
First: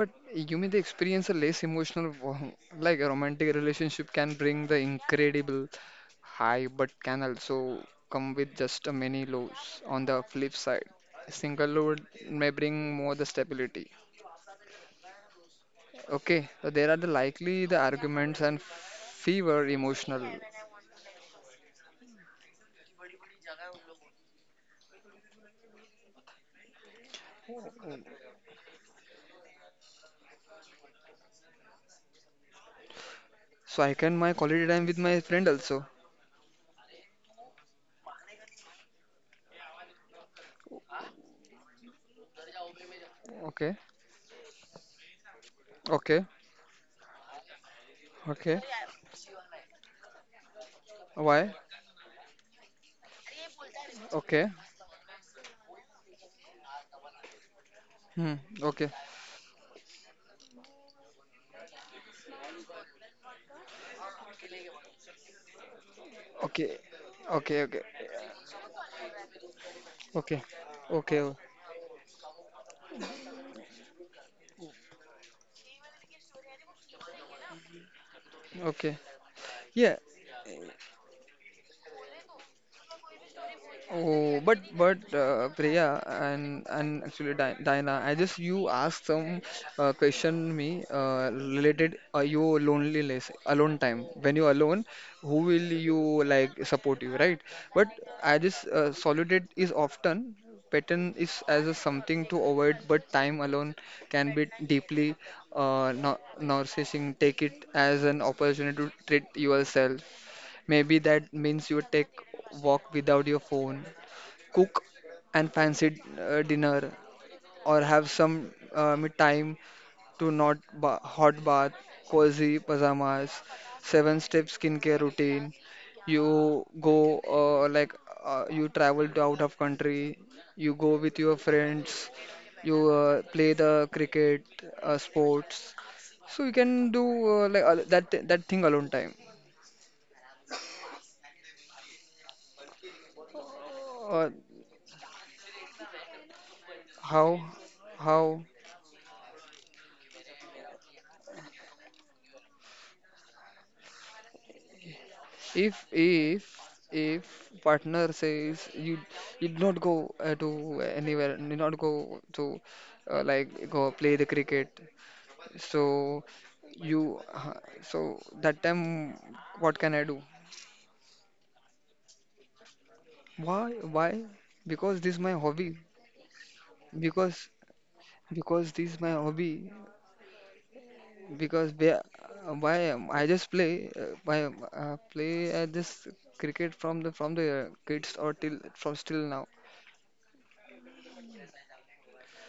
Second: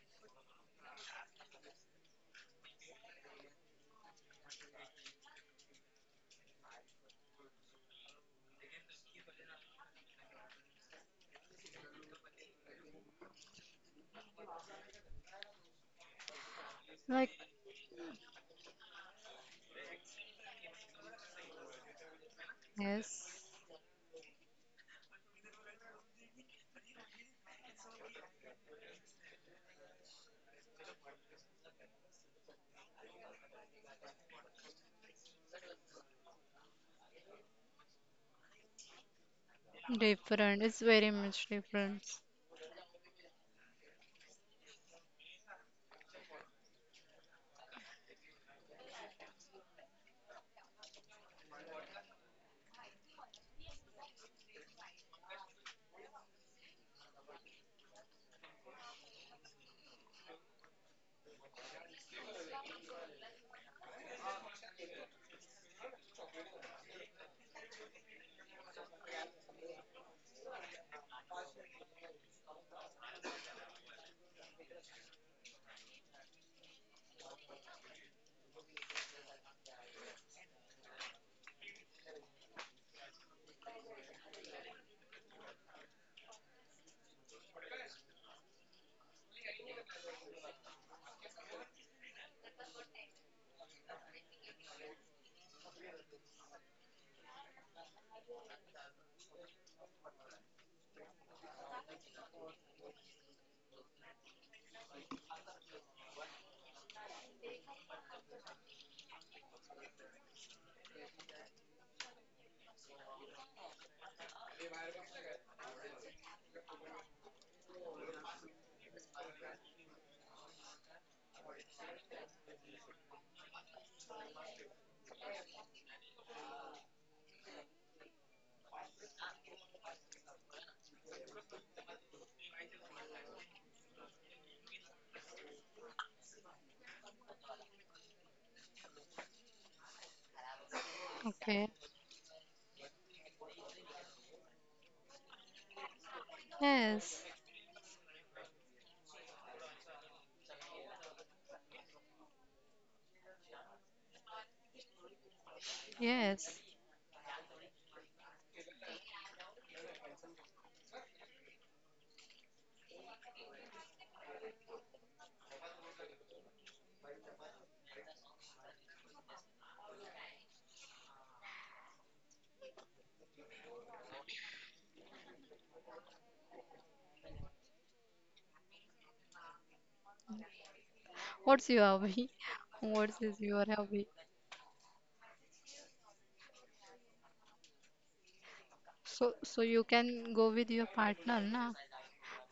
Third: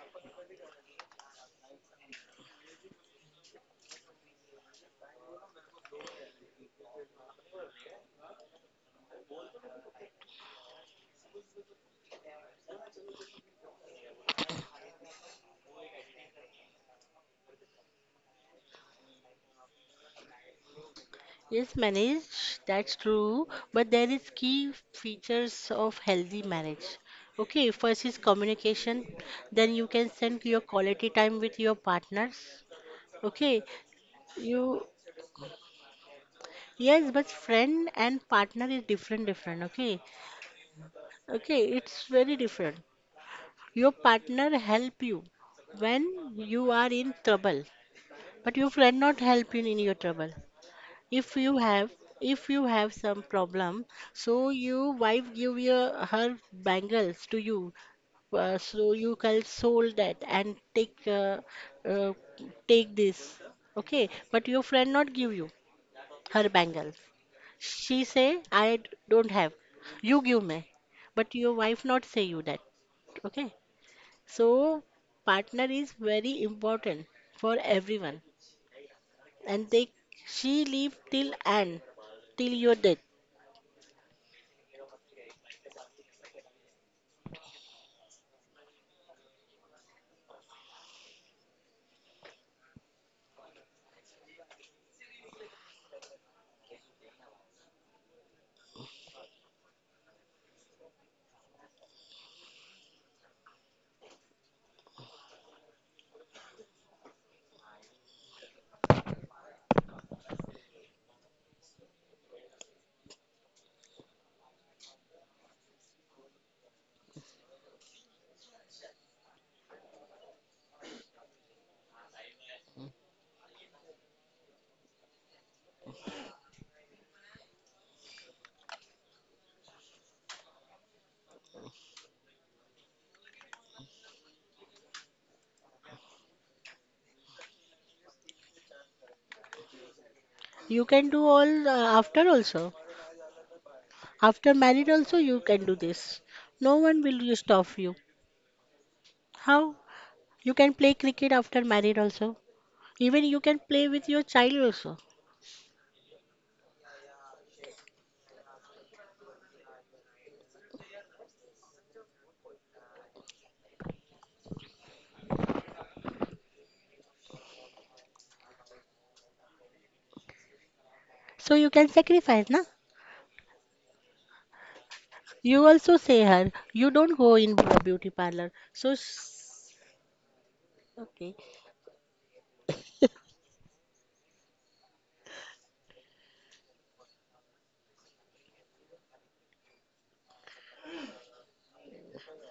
S1: but you mean the experience a less emotional like a romantic relationship can bring the incredible high, but can also come with just a many lows. On the flip side, single load may bring more the stability. Okay, so there are the
S2: Like
S1: likely the arguments and fever emotional.
S3: yes manage, that's
S2: yes,
S3: true, but there is key features of healthy marriage. Okay, first is communication, then you can spend your quality time with your partners. Okay,
S1: So I can my
S3: you.
S1: quality time with my friend also.
S3: Yes, but friend and partner is different, different. Okay,
S2: different. It's very much
S3: okay,
S2: different.
S3: it's very different.
S1: Okay,
S3: Your partner help you when
S1: okay,
S3: you are in trouble, but
S1: okay.
S3: your friend not help you in your trouble. If
S1: Why?
S3: you have, if you have some problem, so
S1: Okay.
S3: you wife give your her bangles to you,
S1: Hmm.
S3: so
S1: Okay.
S3: you can sold that and take uh, take this. Okay, but your friend not give you her
S1: Okay.
S3: bangle.
S1: Okay. Okay.
S3: She say, don't have. You give
S1: Okay.
S3: me.
S1: Okay.
S3: But your wife not say you that. Okay. So partner is very important for everyone.
S1: Okay.
S3: And they
S1: Yeah.
S3: she live till end, till your death.
S1: Oh, but Priya and actually Diana, I just you asked some question me related your loneliness, alone time. When you alone, who will you like support you, right? But I just solitude is often pattern is as a something to avoid, but time alone can be deeply narcissistic. Take it as an opportunity to treat yourself. Maybe that means you take walk without your phone cook and fancy dinner or have some me time to not ba hot bath, cozy pajamas, seven step skincare routine. You go you travel to out of country, you go with your friends, you play the cricket sports. So you can do that thing alone time.
S3: You can do
S2: Okay.
S3: all after also.
S1: Uh,
S3: After married also you can do this. No one
S2: Yes.
S3: will you
S1: how
S3: stop you.
S1: how
S3: How? You can play cricket after married also. Even you can play with your child also.
S1: If if
S2: Yes.
S1: if partner says you you do not go to anywhere, you not go to like go play the cricket, so you so that time what can I do?
S3: So you can sacrifice, na?
S1: Why? Because this is my
S3: You
S1: hobby.
S3: also say her, you don't go
S1: Because
S3: in a beauty parlor.
S1: because this is my hobby.
S3: Okay,
S2: What's
S1: Because
S2: your
S1: be-
S2: hobby?
S1: why
S2: What
S1: am- I
S2: is
S1: just
S2: your
S1: play
S2: hobby?
S1: why am- play this cricket from the kids or till from still
S2: So
S1: now.
S2: so you can go with your partner, na?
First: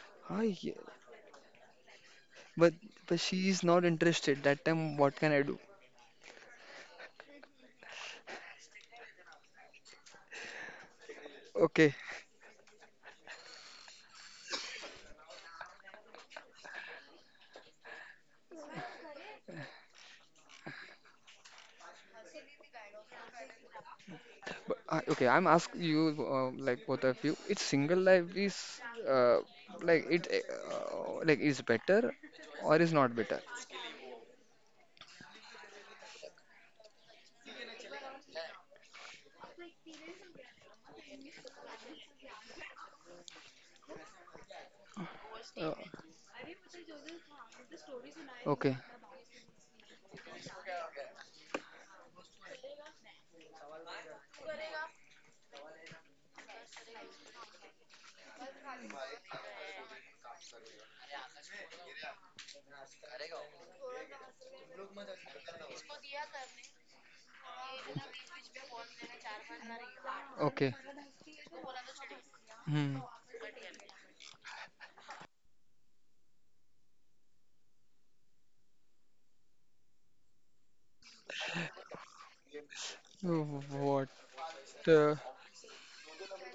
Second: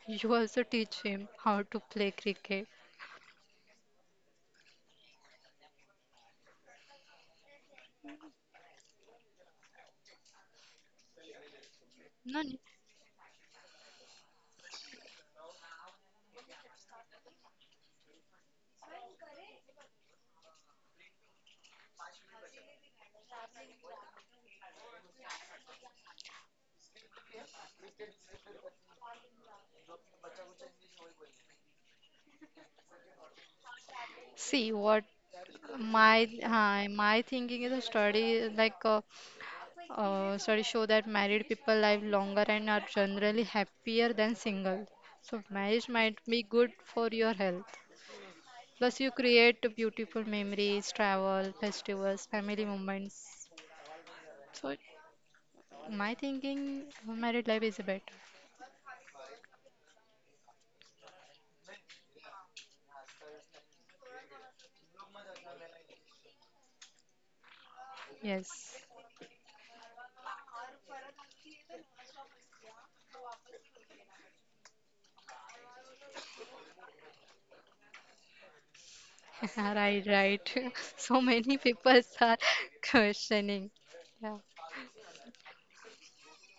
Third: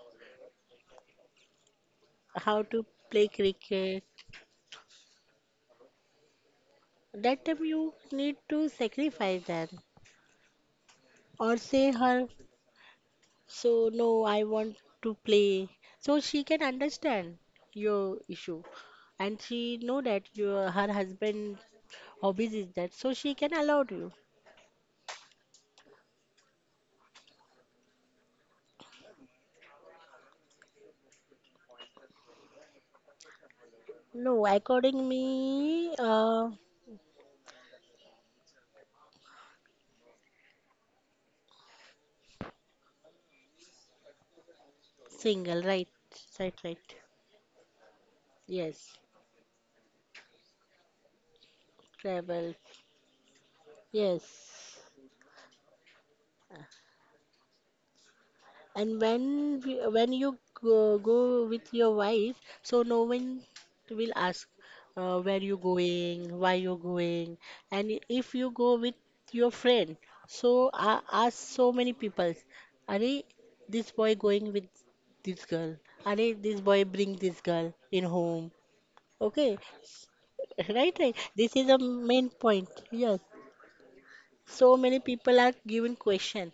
S2: You also teach him how to play
S3: how
S2: cricket.
S1: But
S3: to
S1: but
S3: play
S1: she is not
S3: cricket?
S1: interested. That time, what can I do?
S3: That time you need to sacrifice that. Or say
S1: Okay,
S3: her,
S2: No. No.
S3: so no, I want to play. So she can understand your issue. And she know that your her husband hobbies is that. So she can allow you.
S1: I'm asking you, like both of you, it's single life is uh, like it like is better or is not better?
S3: No,
S2: See what
S3: according me,
S2: my thinking is a study like studies show that married people live longer and are generally happier than single. So
S3: single,
S1: Uh,
S3: right?
S2: marriage might be
S3: Right,
S2: good
S3: right.
S2: for your health.
S1: okay,
S3: Yes,
S2: Plus, you create beautiful memories, travel, festivals,
S3: travel.
S2: family moments. So,
S3: Yes.
S2: my thinking, married life is better.
S3: And when you go, go with your wife, so no one will ask where you going, why you going. And if you
S2: Yes,
S3: go with your friend, so
S1: okay.
S3: I ask so many people,
S1: Hmm.
S3: are this boy going with this girl? Are this boy bring this girl in home? Okay,
S2: right, right.
S3: right, right.
S2: So many
S3: This is a
S2: people
S3: main
S2: are
S3: point. Yes,
S2: questioning.
S1: What?
S2: Yeah.
S3: so many
S1: Uh,
S3: people are given question,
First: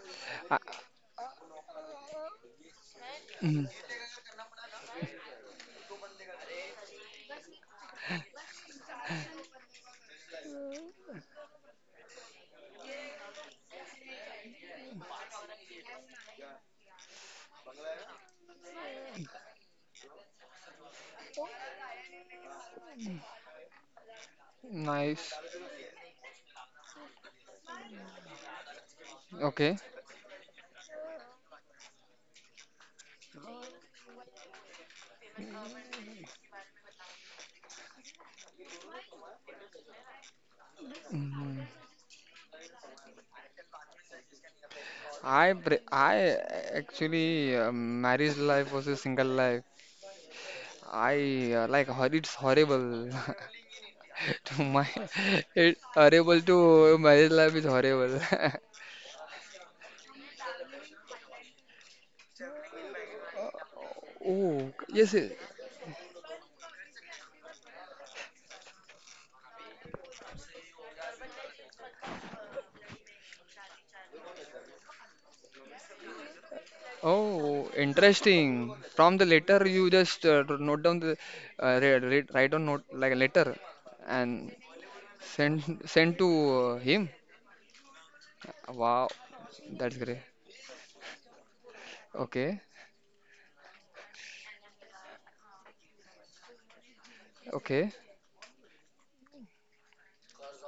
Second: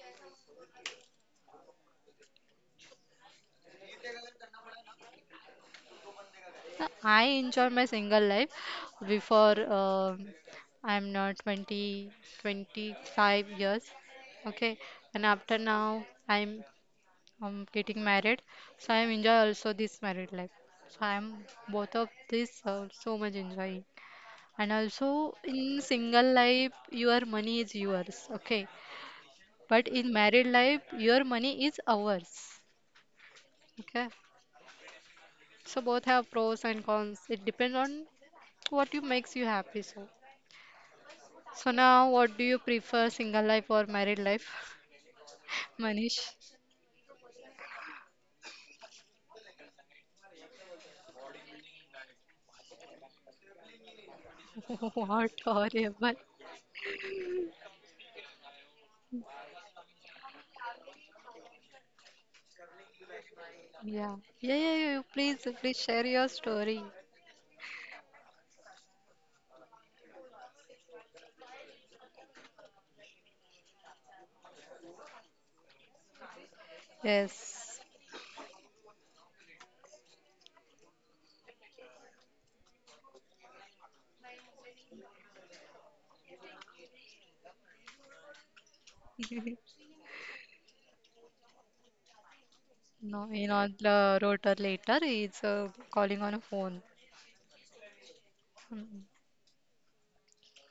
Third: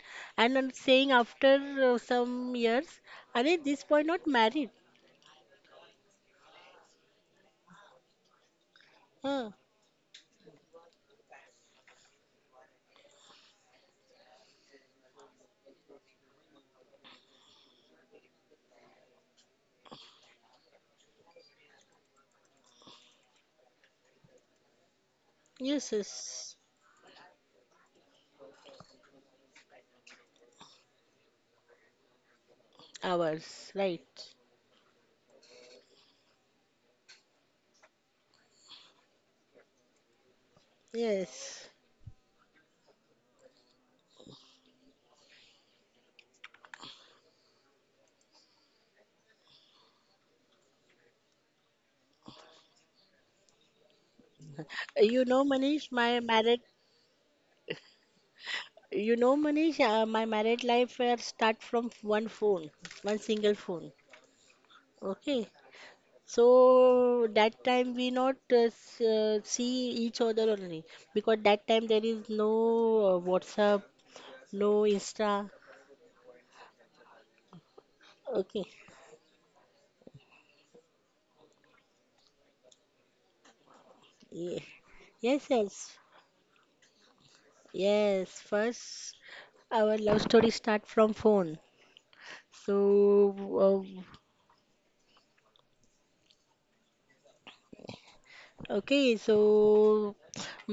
S1: I,
S3: and I'm saying after some years are they
S1: mm,
S3: this boy not married,
S2: I enjoy my single life
S3: huh?
S2: before I'm not 20, 25 years. Okay, and after now I'm getting married, so I'm enjoy also this married life. So I'm both of this so much enjoying, and also
S1: nice.
S2: in
S3: Yes,
S2: single
S3: yes,
S2: life your money is yours. Okay,
S1: Okay.
S2: but in married life your money is ours.
S3: ours,
S2: Okay.
S3: right.
S2: So both have pros and cons. It depends on what you makes you happy. So,
S1: Mm.
S3: Yes,
S2: so now, what do you prefer, single life or married life, Manish?
S1: I actually marriage life was a single life. I it's horrible. To my
S3: you
S2: What
S3: know
S1: it
S3: manish
S2: horrible.
S3: my
S1: horrible
S3: married
S1: to marriage life is horrible.
S3: you know Manish, my married life start from one phone, one single phone.
S2: Yeah. Yeah,
S1: Oh,
S2: yeah, yeah.
S1: yes. Yes.
S3: Okay,
S2: Please, please share your
S3: so
S2: story.
S3: that time we not see each other only, because that time there is no WhatsApp, no Insta.
S1: Oh,
S2: Yes.
S3: Okay.
S1: interesting. From the letter you just note down the write down note like a letter and
S3: Yeah. Yes,
S1: send
S3: yes,
S1: send to him.
S3: yes.
S1: Wow,
S3: First, our
S1: that's
S3: love
S1: great.
S3: story start from phone.
S1: Okay,
S3: So,
S2: No,
S3: uh,
S2: the rotor later is calling on a phone.
S1: okay,
S2: Mm.
S3: okay, so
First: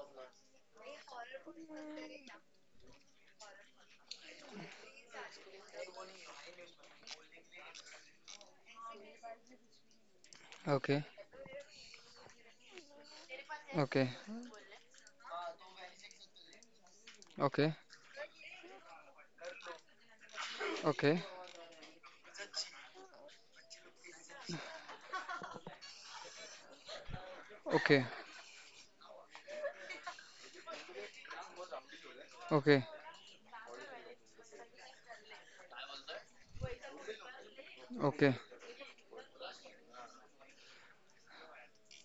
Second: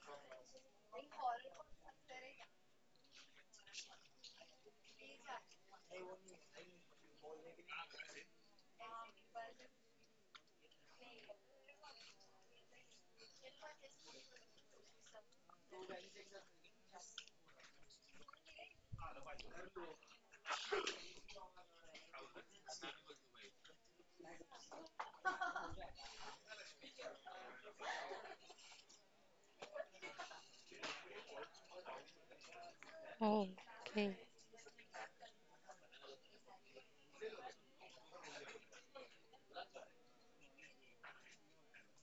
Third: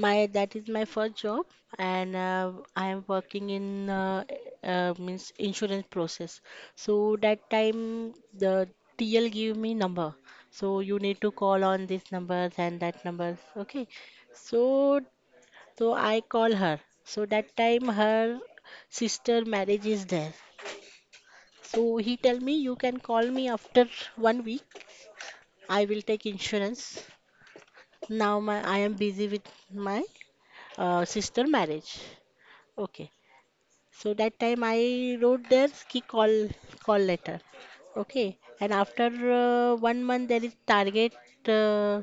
S3: my that is my first job, and I am working in means insurance process. So that time the TL give me number. So you
S1: okay,
S3: need to call on these numbers and that numbers. Okay,
S1: okay,
S3: so so I call her. So that
S1: okay, okay,
S3: time her sister marriage is there. So he tell me you can call me after 1 week. I will take insurance.
S1: okay,
S3: Now my I am busy with my sister marriage.
S1: okay, okay,
S3: Okay.
S2: Oh,
S3: So
S2: okay.
S3: that time I wrote their ski call, call letter.
S1: okay,
S3: Okay, and after 1 month there is target uh,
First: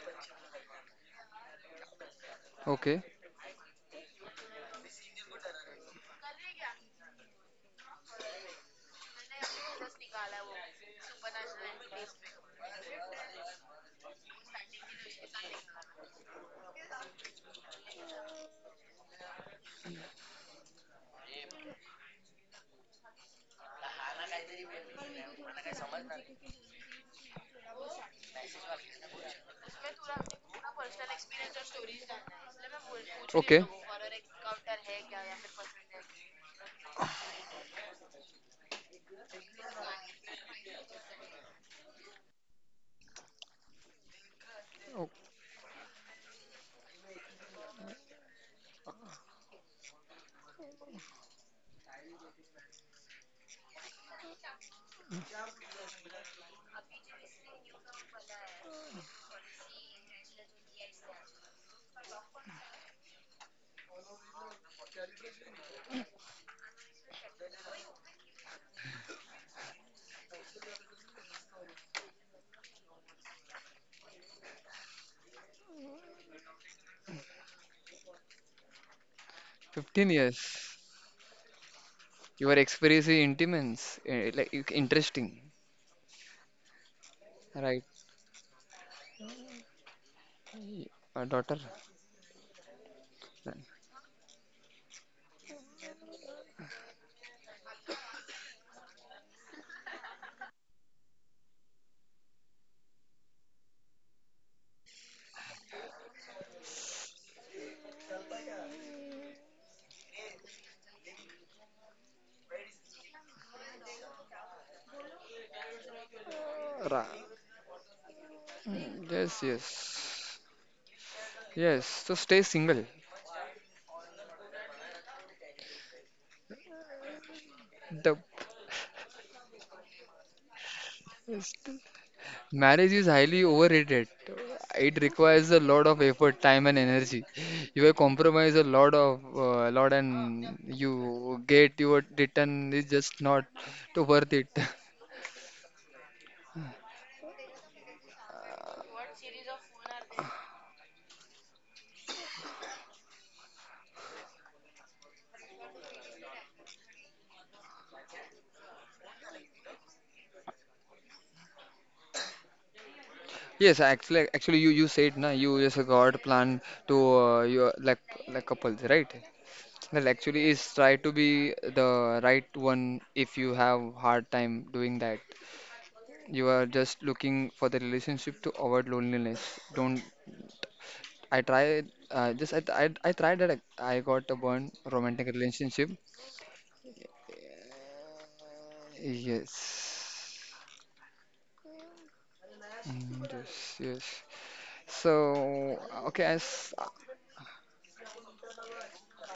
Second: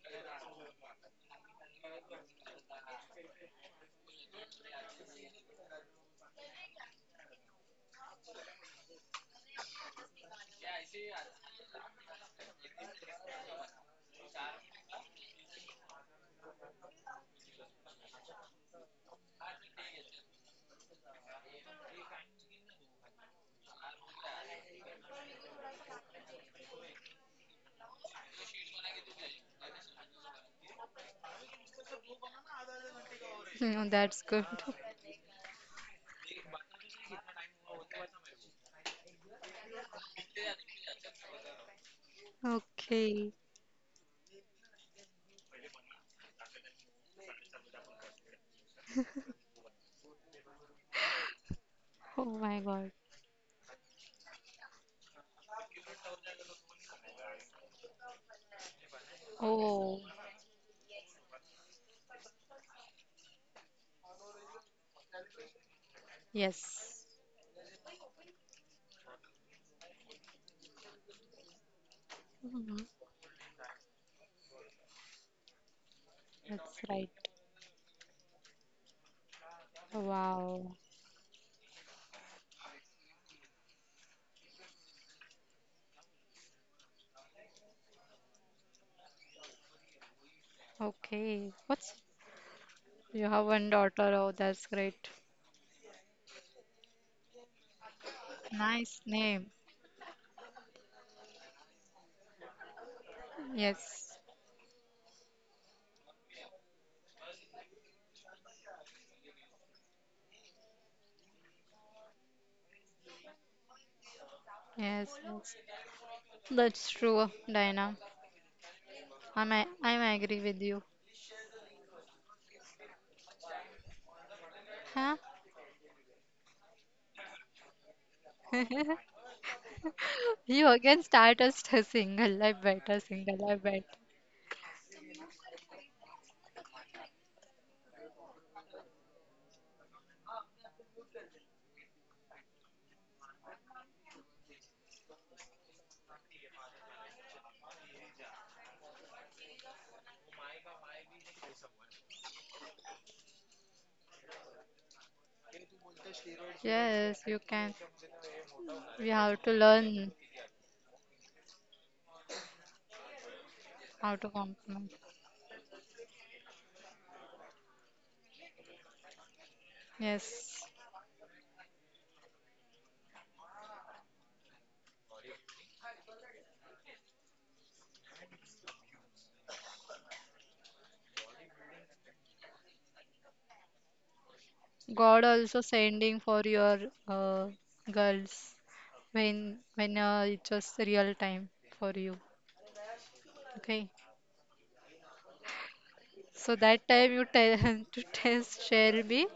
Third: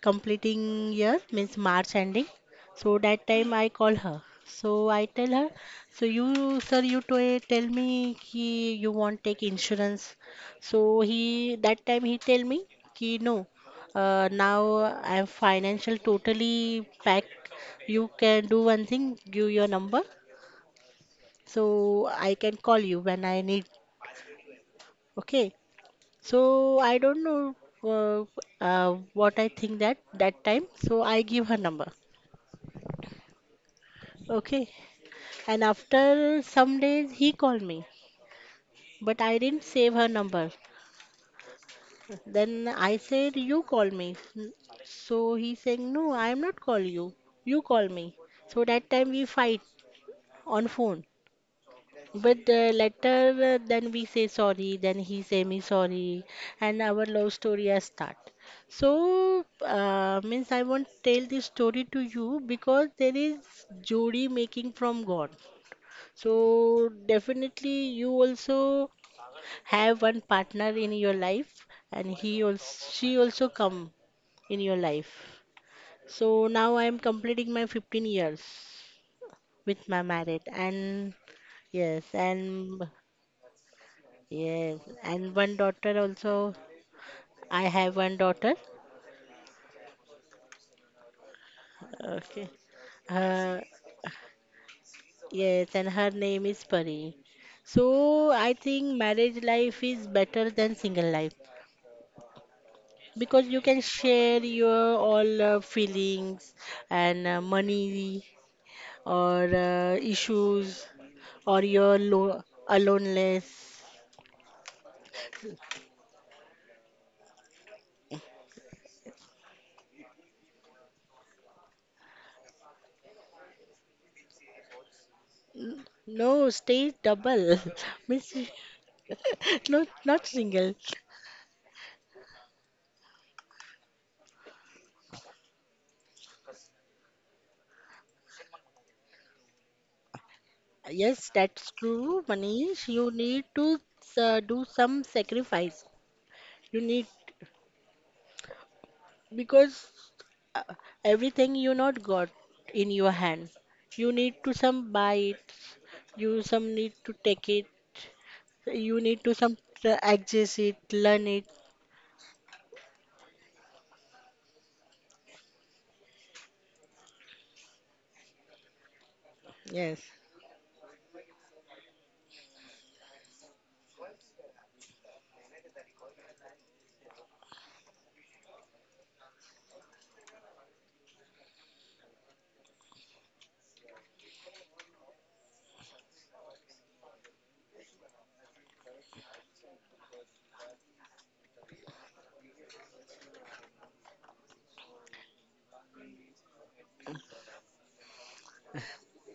S3: completing year means March ending. So
S1: okay.
S3: that time I call her. So I tell her, so you sir you to tell me ki you want take insurance. So he that time he tell me ki no. Now I'm financial totally packed. You can do one thing, give your number so I can call you when I need. Okay. So I don't know what I think that that time. So I give her number.
S1: Okay.
S2: Mm, that's good.
S3: Okay. And after some days he called me, but I didn't save her number. Then I
S2: Okay.
S3: said you call me.
S1: Oh,
S3: So he's saying no, I am not call you. You call me. So that time we fight on phone.
S2: Oh
S3: But
S2: my God.
S3: later, then we say sorry, then he say me sorry, and our love story has start. So,
S2: Oh,
S3: means I won't tell this story to you because there is jodi making from God. So
S2: yes.
S3: definitely, you also have one partner in your life, and he
S2: Mhm.
S3: also she also come in your life. So now
S2: That's
S3: I am
S2: right.
S3: completing my 15 years with my
S1: 15
S3: marriage,
S2: Wow.
S1: years.
S3: and yes,
S1: Your
S3: and
S1: experience is intense, eh, like
S3: yes, and
S1: interesting,
S3: one daughter also. I
S1: right?
S3: have one daughter.
S2: Okay.
S1: Daughter.
S2: What's,
S3: Okay.
S2: you have
S1: Then.
S3: Her,
S2: one daughter? Oh, that's great.
S3: yes, and her name is Pari. So I think
S2: Nice
S3: marriage
S2: name.
S3: life is better than single life because you can
S2: Yes.
S3: share your all feelings and money or issues or your lo aloneness.
S2: Yes. Yes. That's
S1: Ra-
S2: true, Diana.
S1: Yes,
S2: I'm
S1: yes,
S2: agree with you.
S1: yes. So stay single.
S2: Huh?
S3: No, stay double. Means no, not single.
S2: You again start as
S1: The
S2: a single. I
S1: Marriage
S2: bet a
S1: is highly
S2: single. I bet.
S1: overrated. It requires a lot of effort, time, and energy. You will compromise a lot of and
S3: Yes,
S1: you
S3: that's
S1: get your
S3: true,
S1: return is
S3: Manish. You
S1: just
S3: need
S1: not
S3: to
S1: too worth it.
S3: do some sacrifice. You need because everything you not got in your hand. You need to some buy it. You some need to
S2: Yes, you
S3: take it.
S2: can.
S3: You
S2: We
S3: need to
S2: have to
S3: some
S2: learn
S3: access it, learn it.
S1: Yes,
S2: how to
S1: actually, you
S2: compliment.
S1: said na you just got plan to your like couples, right?
S3: Yes.
S1: Well, actually,
S2: Yes.
S1: is try to be the right one if you have hard time doing that. You are just looking for the relationship to avoid loneliness. Don't I tried that I got a one
S2: God
S1: romantic
S2: also
S1: relationship.
S2: sending for your uh, girls when
S1: Yes.
S2: it's just real time for you.
S1: Mm, yes,
S2: Okay.
S1: yes. So okay,
S2: So
S1: as
S2: that time you tell to test shall be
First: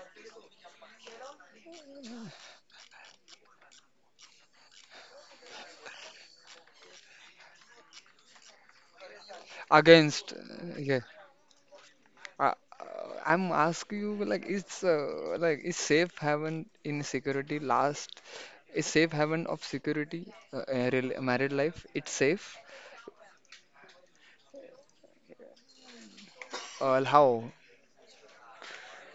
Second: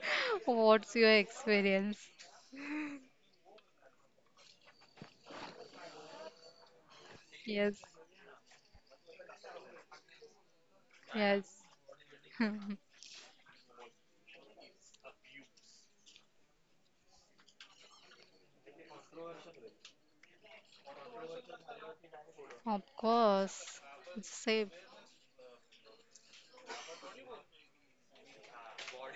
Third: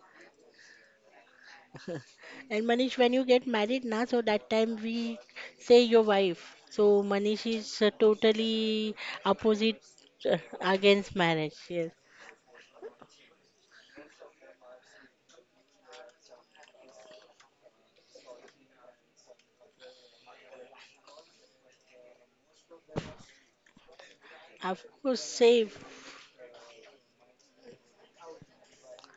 S2: what's your experience?
S3: And Manish, when you get married now, so that time we say your wife. So Manish
S2: Yes.
S3: is totally opposite
S1: against yeah,
S3: against marriage.
S2: Yes.
S3: Yes.
S1: I, I'm asking you like it's is safe haven of security married life it's safe
S2: Of course. It's safe.
S3: Of course, safe.
S1: uh, how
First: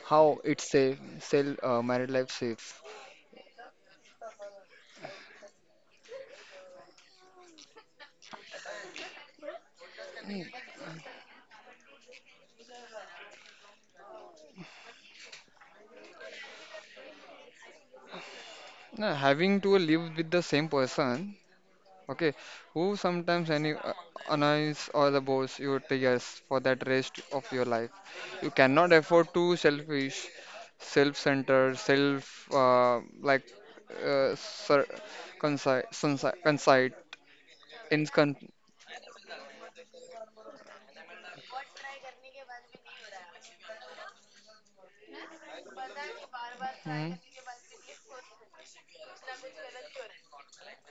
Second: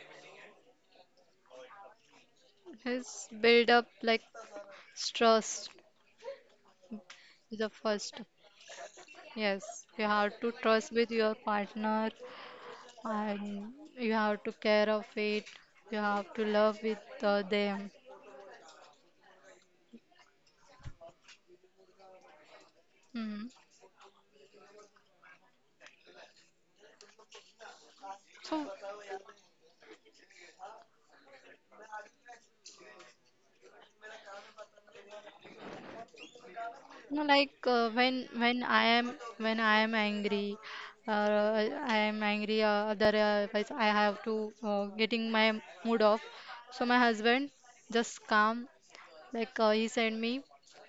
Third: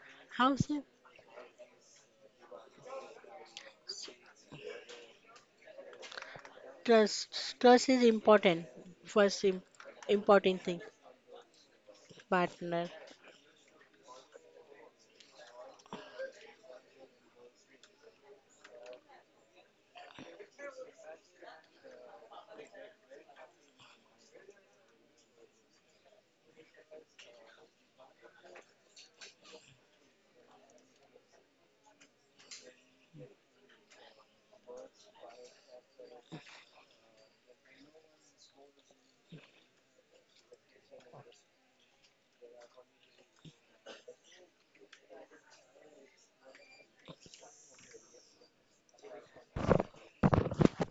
S1: how
S3: How's
S1: it's
S3: it?
S1: safe sell married life safe
S2: It's build up like trust
S3: Trust.
S2: is the
S3: Trust is
S2: first.
S3: important. First im-
S2: Yes. You have to
S3: important thing.
S2: trust with your partner
S3: Partner.
S2: and you have to care of it you have to love with them
S1: No, having to live with the same person, okay, who
S2: mm.
S1: sometimes any, annoys or the boss your tears for that rest of your life. You
S2: So,
S1: cannot afford to selfish, self-centered, self sir, conci conci conceit
S2: like
S1: in con
S2: when I am when I am angry, I am angry, other, if I have to getting my mood off, so my
S1: hmm?
S2: husband just calm, like he sent me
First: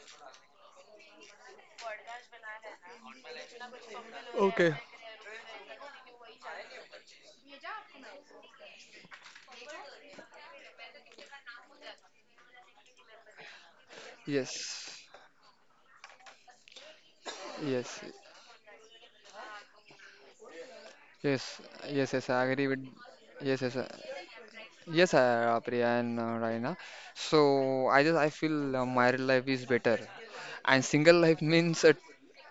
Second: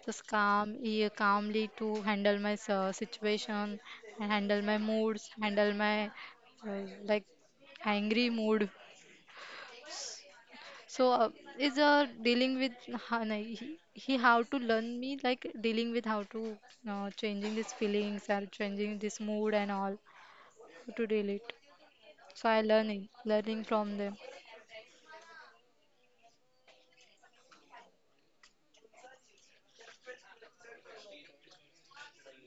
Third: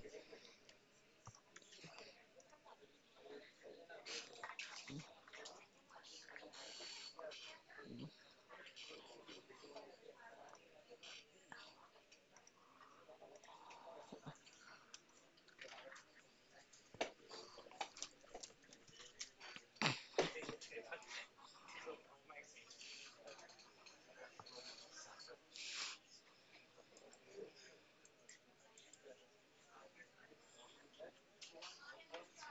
S2: just calm, he calmly to handle my situation and handle
S1: Okay.
S2: my moods, handle my like angry mood. So is dealing with how he how to learn
S1: Yes.
S2: me like dealing with how to changing these
S1: Yes,
S2: feelings and changing this mood and all to deal it.
S1: yes, yes, yes, I
S2: So I
S1: agree with
S2: learning
S1: yes,
S2: learning
S1: yes,
S2: from them.
S1: yes, Priya and Raina. So I feel married life is better, and single life means a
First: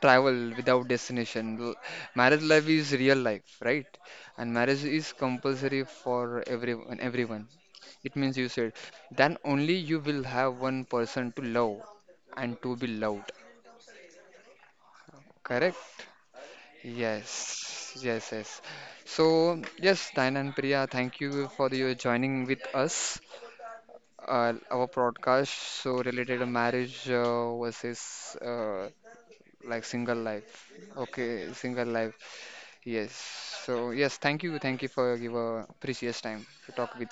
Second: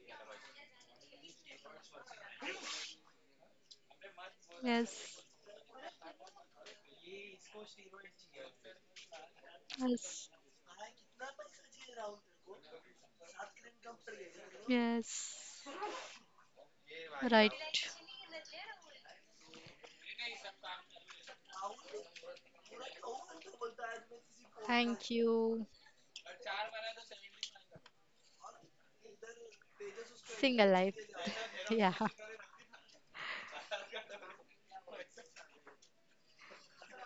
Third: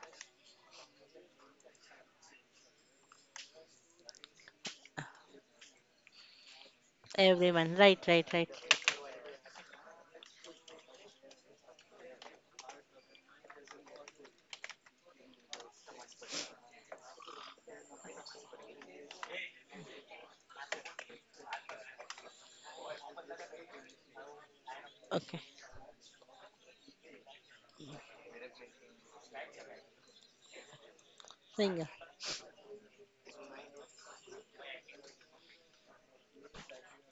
S1: travel without destination. Marriage life is real life, right? And marriage is
S2: Yes,
S1: compulsory for everyone. Everyone.
S3: Everyone. Right,
S1: It
S3: right,
S1: means you
S3: right.
S1: said then only you will
S2: yes,
S1: have one person to love and to be loved.
S2: yes.
S1: Correct?
S2: Right.
S1: Yes, yes, yes. So, yes, Diana and Priya, thank you for your joining with us. Our
S2: Thank
S3: Okay.
S1: broadcast
S2: you.
S1: so related to marriage versus like single life.
S2: Single life.
S1: Okay,
S3: Thank you.
S1: single
S2: Yeah.
S1: life. Yes. So, yes, thank you for your precious time to talk with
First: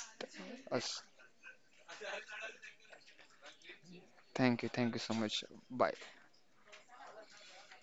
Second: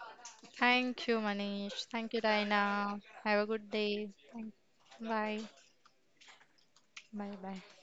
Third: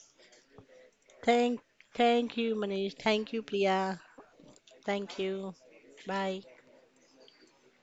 S1: us.
S2: Thank you,
S3: Thank,
S2: Manish. Thank you,
S3: thank you, Manish.
S2: Raina.
S3: Thank
S2: Have
S3: you,
S2: a good
S3: Priya.
S2: day.
S1: Thank you so
S3: Thank
S2: Bye.
S1: much.
S3: you.
S1: Bye.
S3: Bye.
S2: Bye. Bye.